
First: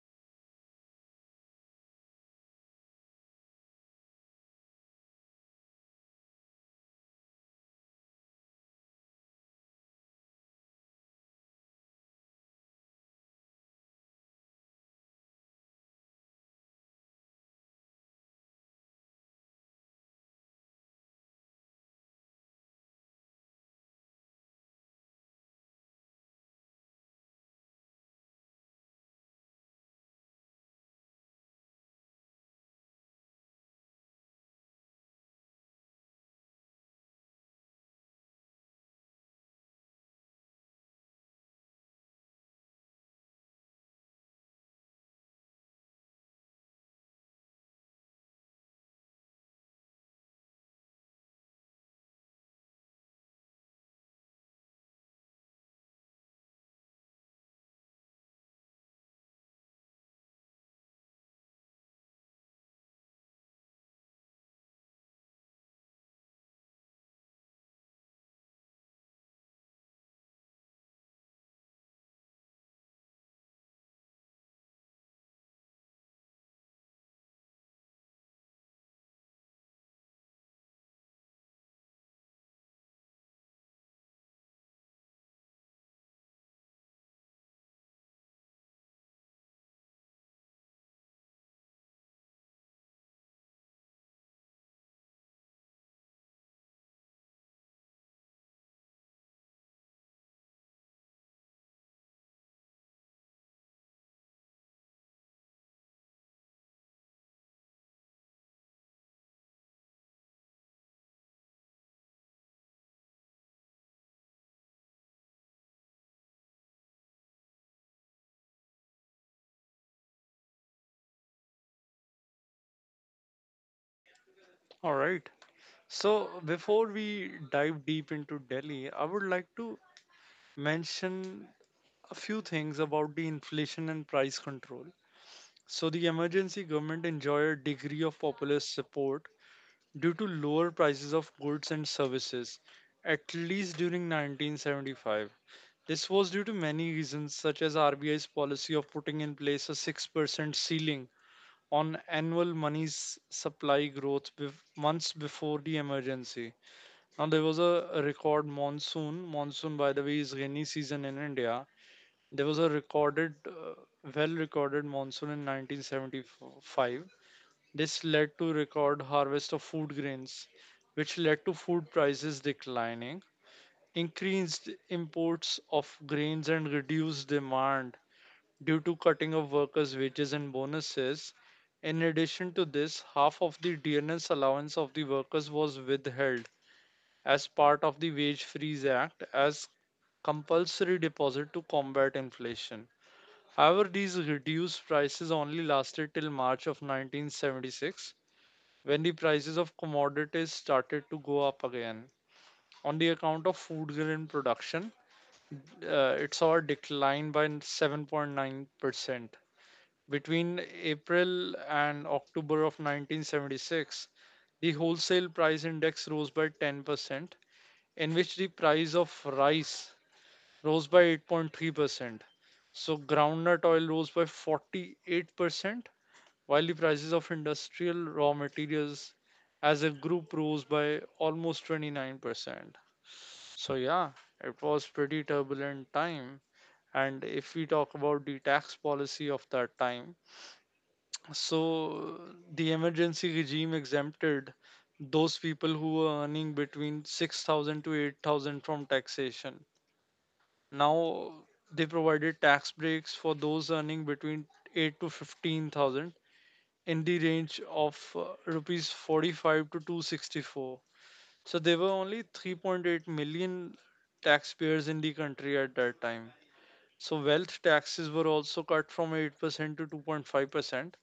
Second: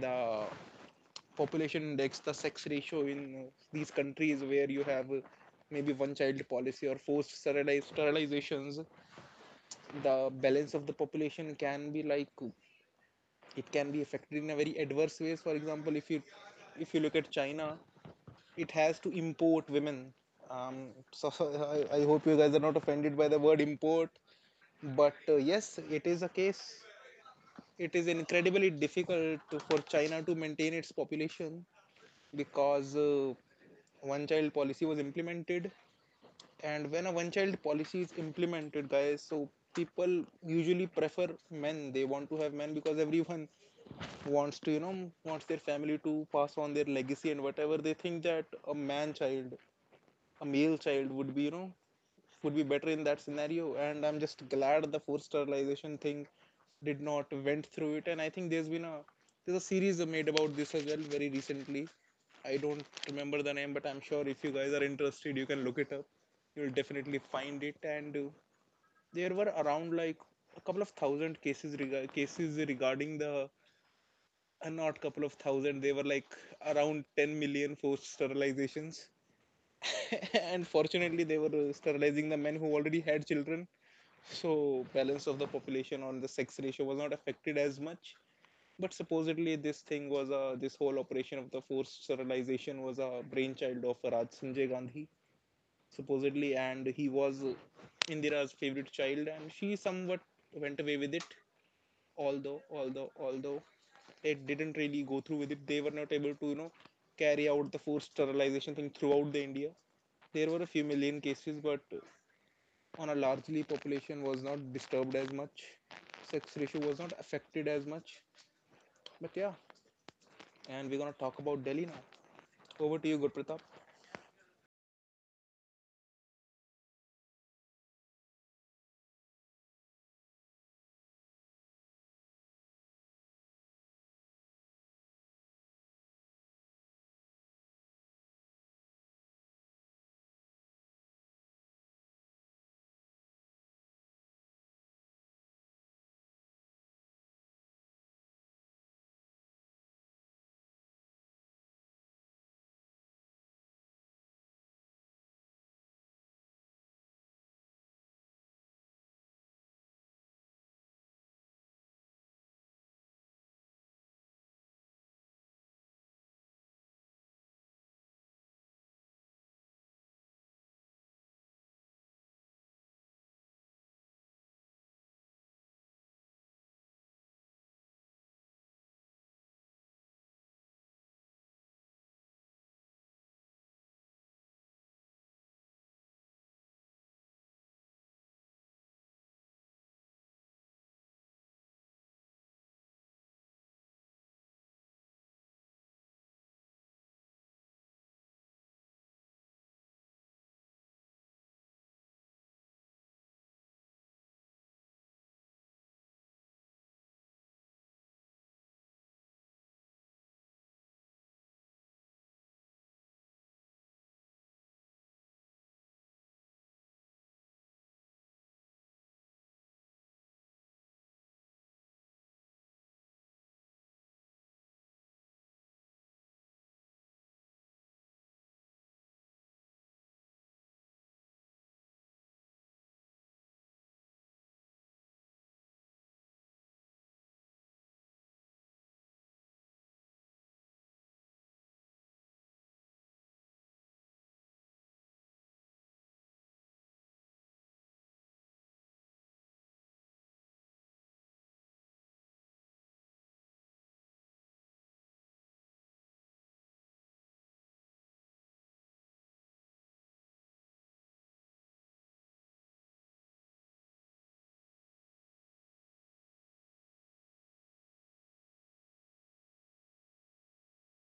Speaker 2: the population index, the sex ratio in these countries where you have maybe one child policy or forced sterilizations, the balance of the population can be like it can be affected in a very adverse ways. For example, if you look at China, it has to import women. So I hope you guys are not offended by the word import, but yes, it is a case. It is incredibly difficult for China to maintain its population, because one child policy was implemented. And when a one child policy is implemented, guys, so people usually prefer men, they want to have men, because everyone wants to, you know, wants their family to pass on their legacy, and whatever they think that a male child would be, you know, would be better in that scenario. And I'm just glad the forced sterilization thing did not went through it. And I think there's a series made about this as well very recently. I don't remember the name, but I'm sure if you guys are interested, you can look it up. You'll definitely find it. And there were around like a couple of thousand cases regarding the not couple of thousand. They were like around 10 million forced sterilizations. And fortunately, they were sterilizing the men who already had children, so balance of the population on the sex ratio was not affected as much. But supposedly this thing was a this whole operation of the forced sterilization was a brainchild of raj Sanjay Gandhi, supposedly. And he was Indira's favorite child, and she somewhat went away with it. Although although, it didn't really go through with it. They were not able to, you know, carry out the forced sterilization thing throughout the India. There were a few million cases, but on a largely population was not disturbed as much. Sex ratio was not affected as much. But yeah, and we're going to talk about Delhi now. Over to you, Gurpratap.
Speaker 1: All right. So before we dive deep into Delhi, I would like to mention a few things about the inflation and price control. So the emergency government enjoyed a degree of popular support due to lower prices of goods and services, at least during 1975. This was due to many reasons, such as RBI's policy of putting in place a 6% ceiling on annual money supply growth months before the emergency. Now, there was a record monsoon. Monsoon, by the way, is rainy season in India. There was a well recorded monsoon in 1975. This led to record harvest of food grains, which led to food prices declining, increased imports of grains, and reduced demand due to cutting of workers' wages and bonuses. In addition to this, half of the DNS allowance of the workers was withheld as part of the Wage Freeze Act as compulsory deposit to combat inflation. However, these reduced prices only lasted till March of 1976, when the prices of commodities started to go up again. On the account of food grain production, it saw a decline by 7.9%. Between April and October of 1976, the wholesale price index rose by 10%, in which the price of rice rose by 8.3%. So groundnut oil rose by 48%, while the prices of industrial raw materials as a group rose by almost 29%. So, yeah, it was pretty turbulent time. And if we talk about the tax policy of that time, so the emergency regime exempted those people who were earning between 6,000 to 8,000 from taxation. Now they provided tax breaks for those earning between 8 to 15,000, in the range of rupees 45 to 264. So there were only 3.8 million taxpayers in the country at that time. So wealth taxes were also cut from 8% to 2.5%,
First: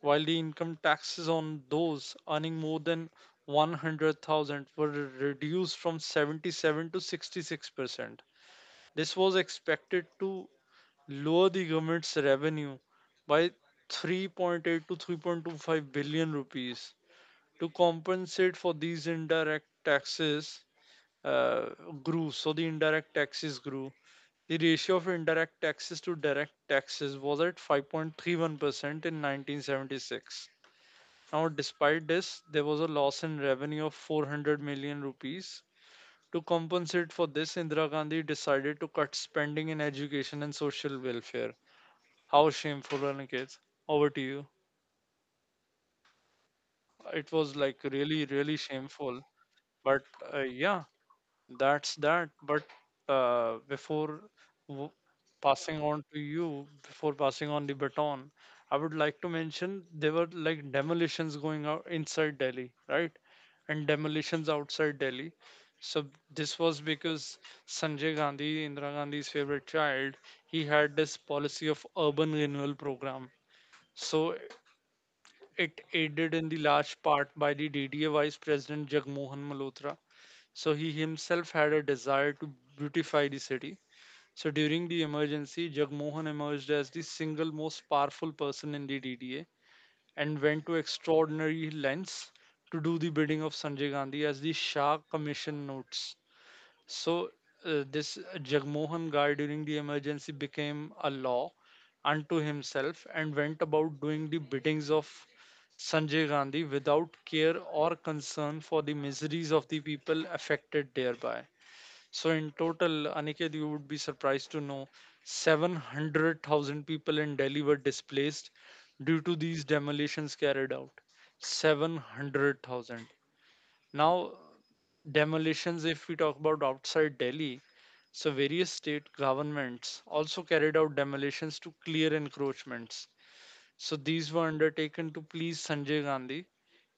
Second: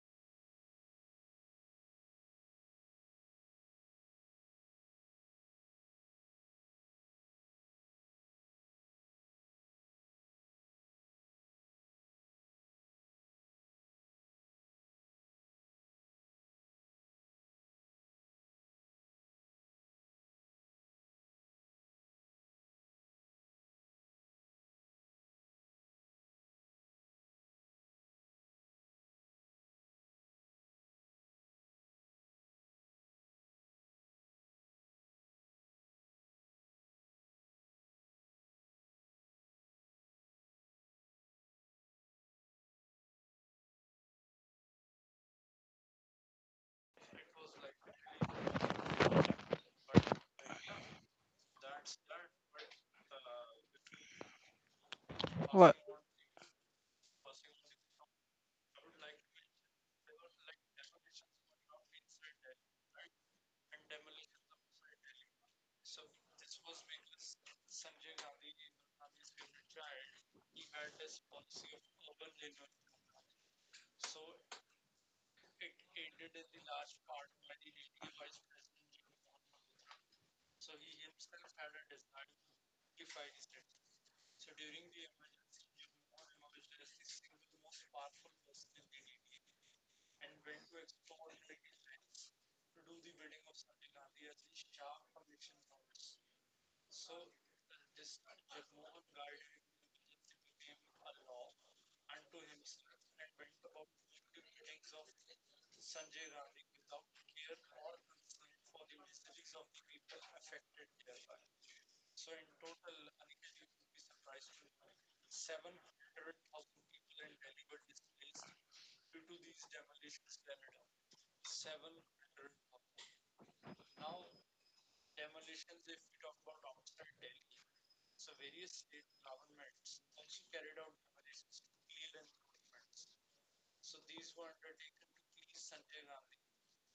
Speaker 1: while the income taxes on those earning more than 100,000 were reduced from 77 to 66%. This was expected to lower the government's revenue by 3.8 to 3.25 billion rupees. To compensate for these indirect taxes uh, grew. So the indirect taxes grew. The ratio of indirect taxes to direct taxes was at 5.31% in 1976. Now, despite this, there was a loss in revenue of 400 million rupees. To compensate for this, Indira Gandhi decided to cut spending in education and social welfare. How shameful, Aniket. Over to you. It was like really, really shameful. But yeah, that's that. But uh, before w-
Speaker 2: Well,
Speaker 1: before passing on the baton, I would like to mention there were like demolitions going out inside Delhi, right? And demolitions outside Delhi. So this was because Sanjay Gandhi, Indira Gandhi's favorite child, he had this policy of urban renewal program. So it aided in the large part by the DDA Vice President Jagmohan Malhotra, so he himself had a desire to beautify the city. So during the emergency, Jagmohan emerged as the single most powerful person in the DDA and went to extraordinary lengths to do the bidding of Sanjay Gandhi, as the Shah Commission notes. So this Jagmohan guy during the emergency became a law unto himself and went about doing the biddings of Sanjay Gandhi without care or concern for the miseries of the people affected thereby. So in total, Aniket, you would be surprised to know 700,000 people in Delhi were displaced due to these demolitions carried out. 700,000. Now, demolitions, if we talk about outside Delhi, so various state governments also carried out demolitions to clear encroachments. So these were undertaken to please Sanjay Gandhi.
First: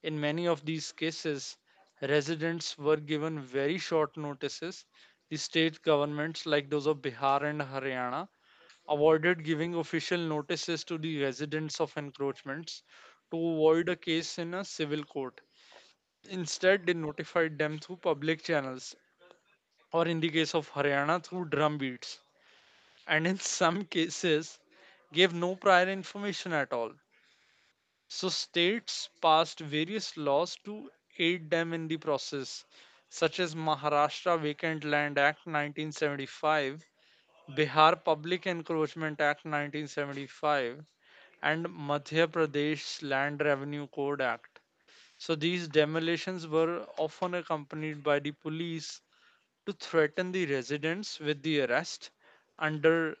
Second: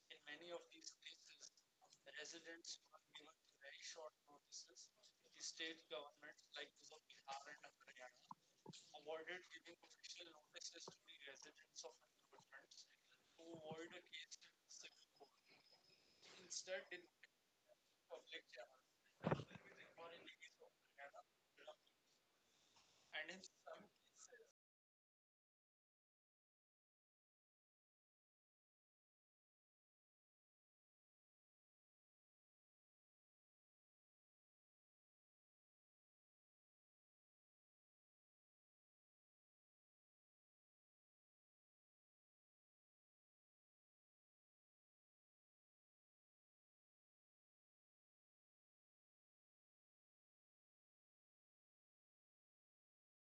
Speaker 1: In many of these cases, residents were given very short notices. The state governments, like those of Bihar and Haryana, avoided giving official notices to the residents of encroachments to avoid a case in a civil court. Instead, they notified them through public channels, or in the case of Haryana, through drum beats, and in some cases, gave no prior information at all. So states passed various laws to aid them in the process, such as Maharashtra Vacant Land Act 1975, Bihar Public Encroachment Act 1975, and Madhya Pradesh Land Revenue Code Act. So these demolitions were often accompanied by the police to threaten the residents with the arrest under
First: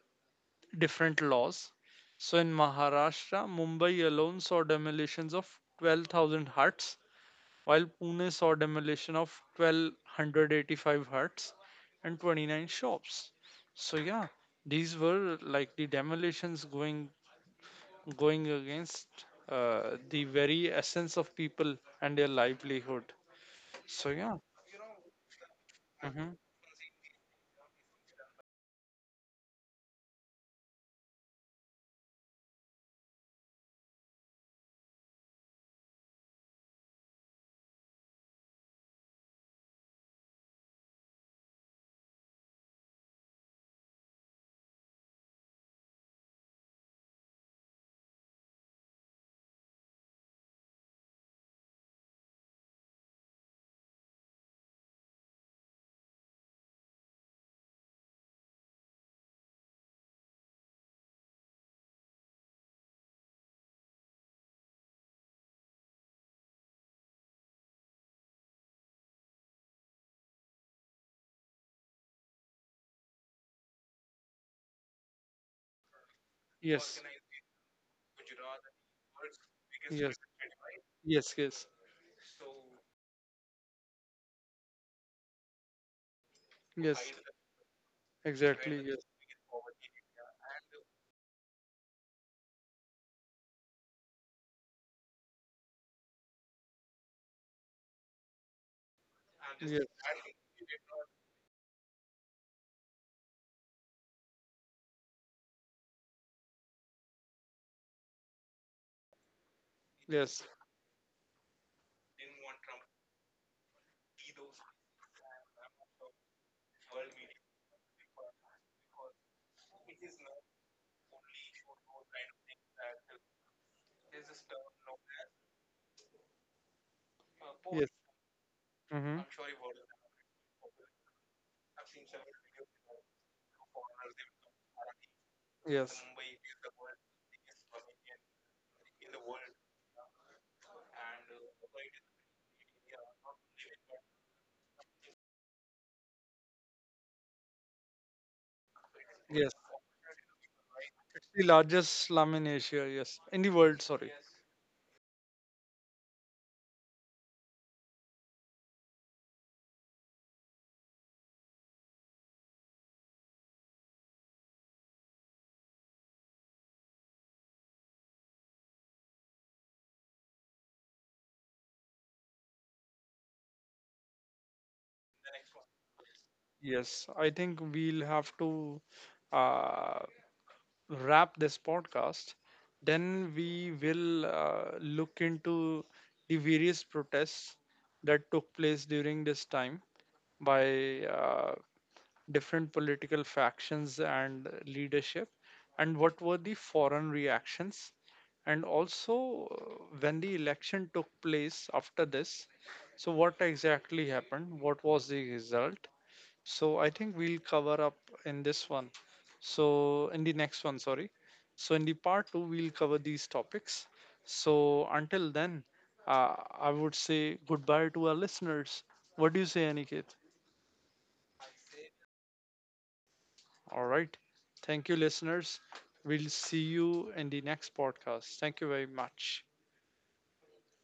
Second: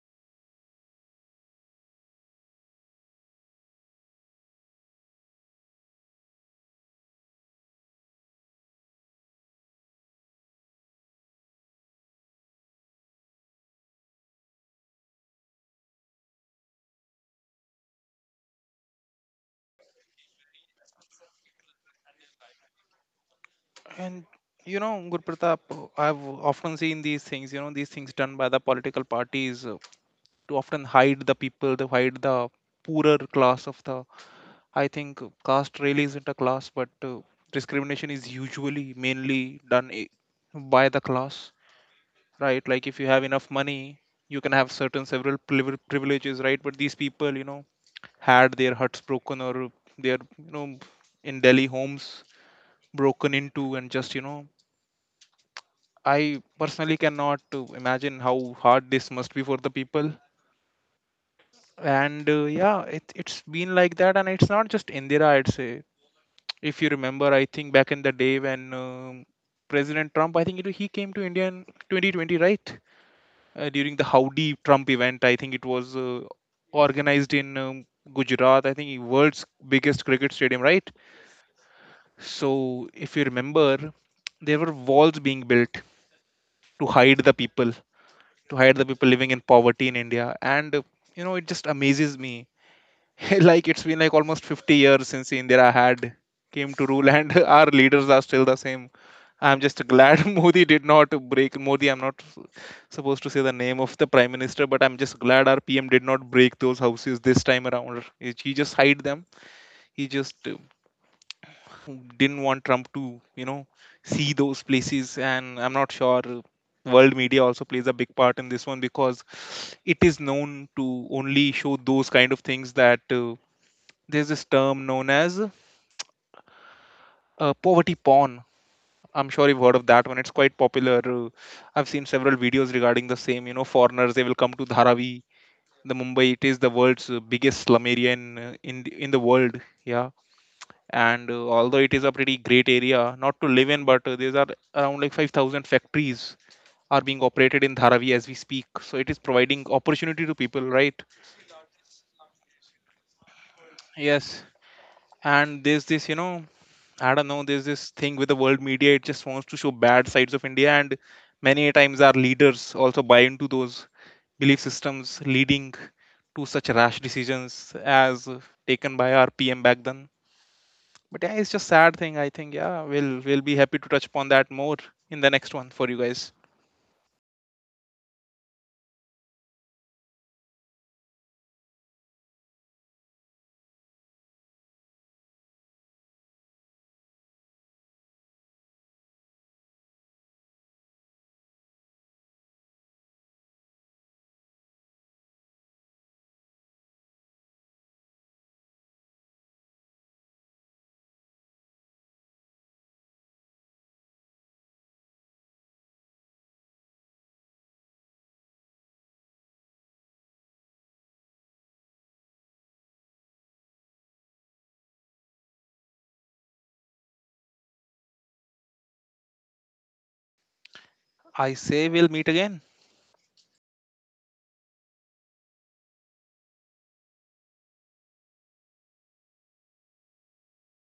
Speaker 1: different laws. So in Maharashtra, Mumbai alone saw demolitions of 12,000 huts, while Pune saw demolition of 1,285 huts and 29 shops. So yeah, these were like the demolitions going against the very essence of people and their livelihood. So
Speaker 2: and
Speaker 1: yeah.
Speaker 2: you know, Gurpratap, I've
Speaker 1: Hmm.
Speaker 2: often seen these things. You know, these things done by the political parties to often hide the people, to hide the poorer class of the. I think caste really isn't a class, but discrimination is usually mainly done i- by the class. Right? Like if you have enough money, you can have certain several privileges, right? But these people, you know, had their huts broken, or their, you know, in Delhi homes broken into, and just, you know, I personally cannot imagine how hard this must be for the people. And yeah, it's been like that, and it's not just Indira, I'd say. If you remember, I think back in the day when President Trump, he came to India in 2020, right? During the Howdy Trump event. I think it was
Speaker 1: Yes,
Speaker 2: organized in Gujarat. I think world's biggest
Speaker 1: yes,
Speaker 2: cricket stadium, right?
Speaker 1: yes, yes.
Speaker 2: So if you remember, there were walls being built to
Speaker 1: Yes,
Speaker 2: hide the people, to hide
Speaker 1: exactly.
Speaker 2: the
Speaker 1: Yes,
Speaker 2: people living in poverty in India, and you know, it just amazes me. Like it's been like almost 50 years since India had came to rule, and our leaders are still the same. I'm
Speaker 1: yes,
Speaker 2: just glad Modi did not break Modi. I'm not supposed to say the name of the prime minister, but I'm just glad our PM did not break those houses this time around. He just hid them. He
Speaker 1: yes.
Speaker 2: just
Speaker 1: Didn't
Speaker 2: didn't
Speaker 1: want
Speaker 2: want
Speaker 1: Trump to
Speaker 2: Trump to, you know,
Speaker 1: see
Speaker 2: see
Speaker 1: those
Speaker 2: those
Speaker 1: of
Speaker 2: places. And I'm not sure
Speaker 1: world
Speaker 2: world
Speaker 1: media.
Speaker 2: media also plays a big part in this one, because
Speaker 1: It
Speaker 2: it
Speaker 1: is
Speaker 2: is
Speaker 1: not
Speaker 2: known to
Speaker 1: only
Speaker 2: only
Speaker 1: shown
Speaker 2: show
Speaker 1: those
Speaker 2: those
Speaker 1: kind
Speaker 2: kind
Speaker 1: of
Speaker 2: of
Speaker 1: things
Speaker 2: things
Speaker 1: that
Speaker 2: that
Speaker 1: there's
Speaker 2: there's
Speaker 1: this
Speaker 2: this
Speaker 1: term
Speaker 2: term
Speaker 1: known
Speaker 2: known
Speaker 1: as
Speaker 2: as
Speaker 1: poll. Yes.
Speaker 2: poverty porn.
Speaker 1: Mm-hmm. I'm
Speaker 2: I'm
Speaker 1: sure
Speaker 2: sure
Speaker 1: you've
Speaker 2: you've
Speaker 1: heard
Speaker 2: heard
Speaker 1: of
Speaker 2: of that one. It's quite popular. I've seen several videos regarding the same. You know, foreigners, they will come to Dharavi,
Speaker 1: the. Yes.
Speaker 2: the
Speaker 1: Mumbai
Speaker 2: Mumbai. It is the world's biggest slum area in in
Speaker 1: in the
Speaker 2: the
Speaker 1: world.
Speaker 2: world. Yeah,
Speaker 1: And
Speaker 2: and although it is a pretty great area not to live in, but there are around like 5,000 factories are being operated in Dharavi as we speak. So it is
Speaker 1: yes.
Speaker 2: providing opportunity to people, right?
Speaker 1: It's the largest slum in Asia. Yes. In the world, sorry. Yes.
Speaker 2: Yes, and there's this, you know, I don't know, there's this thing with the world media, it just wants to show bad sides of India, and many times our leaders also buy into those belief systems leading to such rash decisions as taken by our PM back then. But yeah, it's just sad thing. I think yeah, we'll be happy to touch upon that more in the next one for you guys.
Speaker 1: Yes. I think we'll have to uh, wrap this podcast, then we will look into the various protests that took place during this time by different political factions and leadership, and what were the foreign reactions. And also, when the election took place after this, so what exactly happened? What was the result? So I think we'll cover up in this one. So, in the next one, sorry. So, in the part two, we'll cover these topics. So, until then, uh, I would say goodbye to our listeners. What do you say, Aniket?
Speaker 2: I say we'll meet again.
Speaker 1: All right. Thank you, listeners. We'll see you in the next podcast. Thank you very much.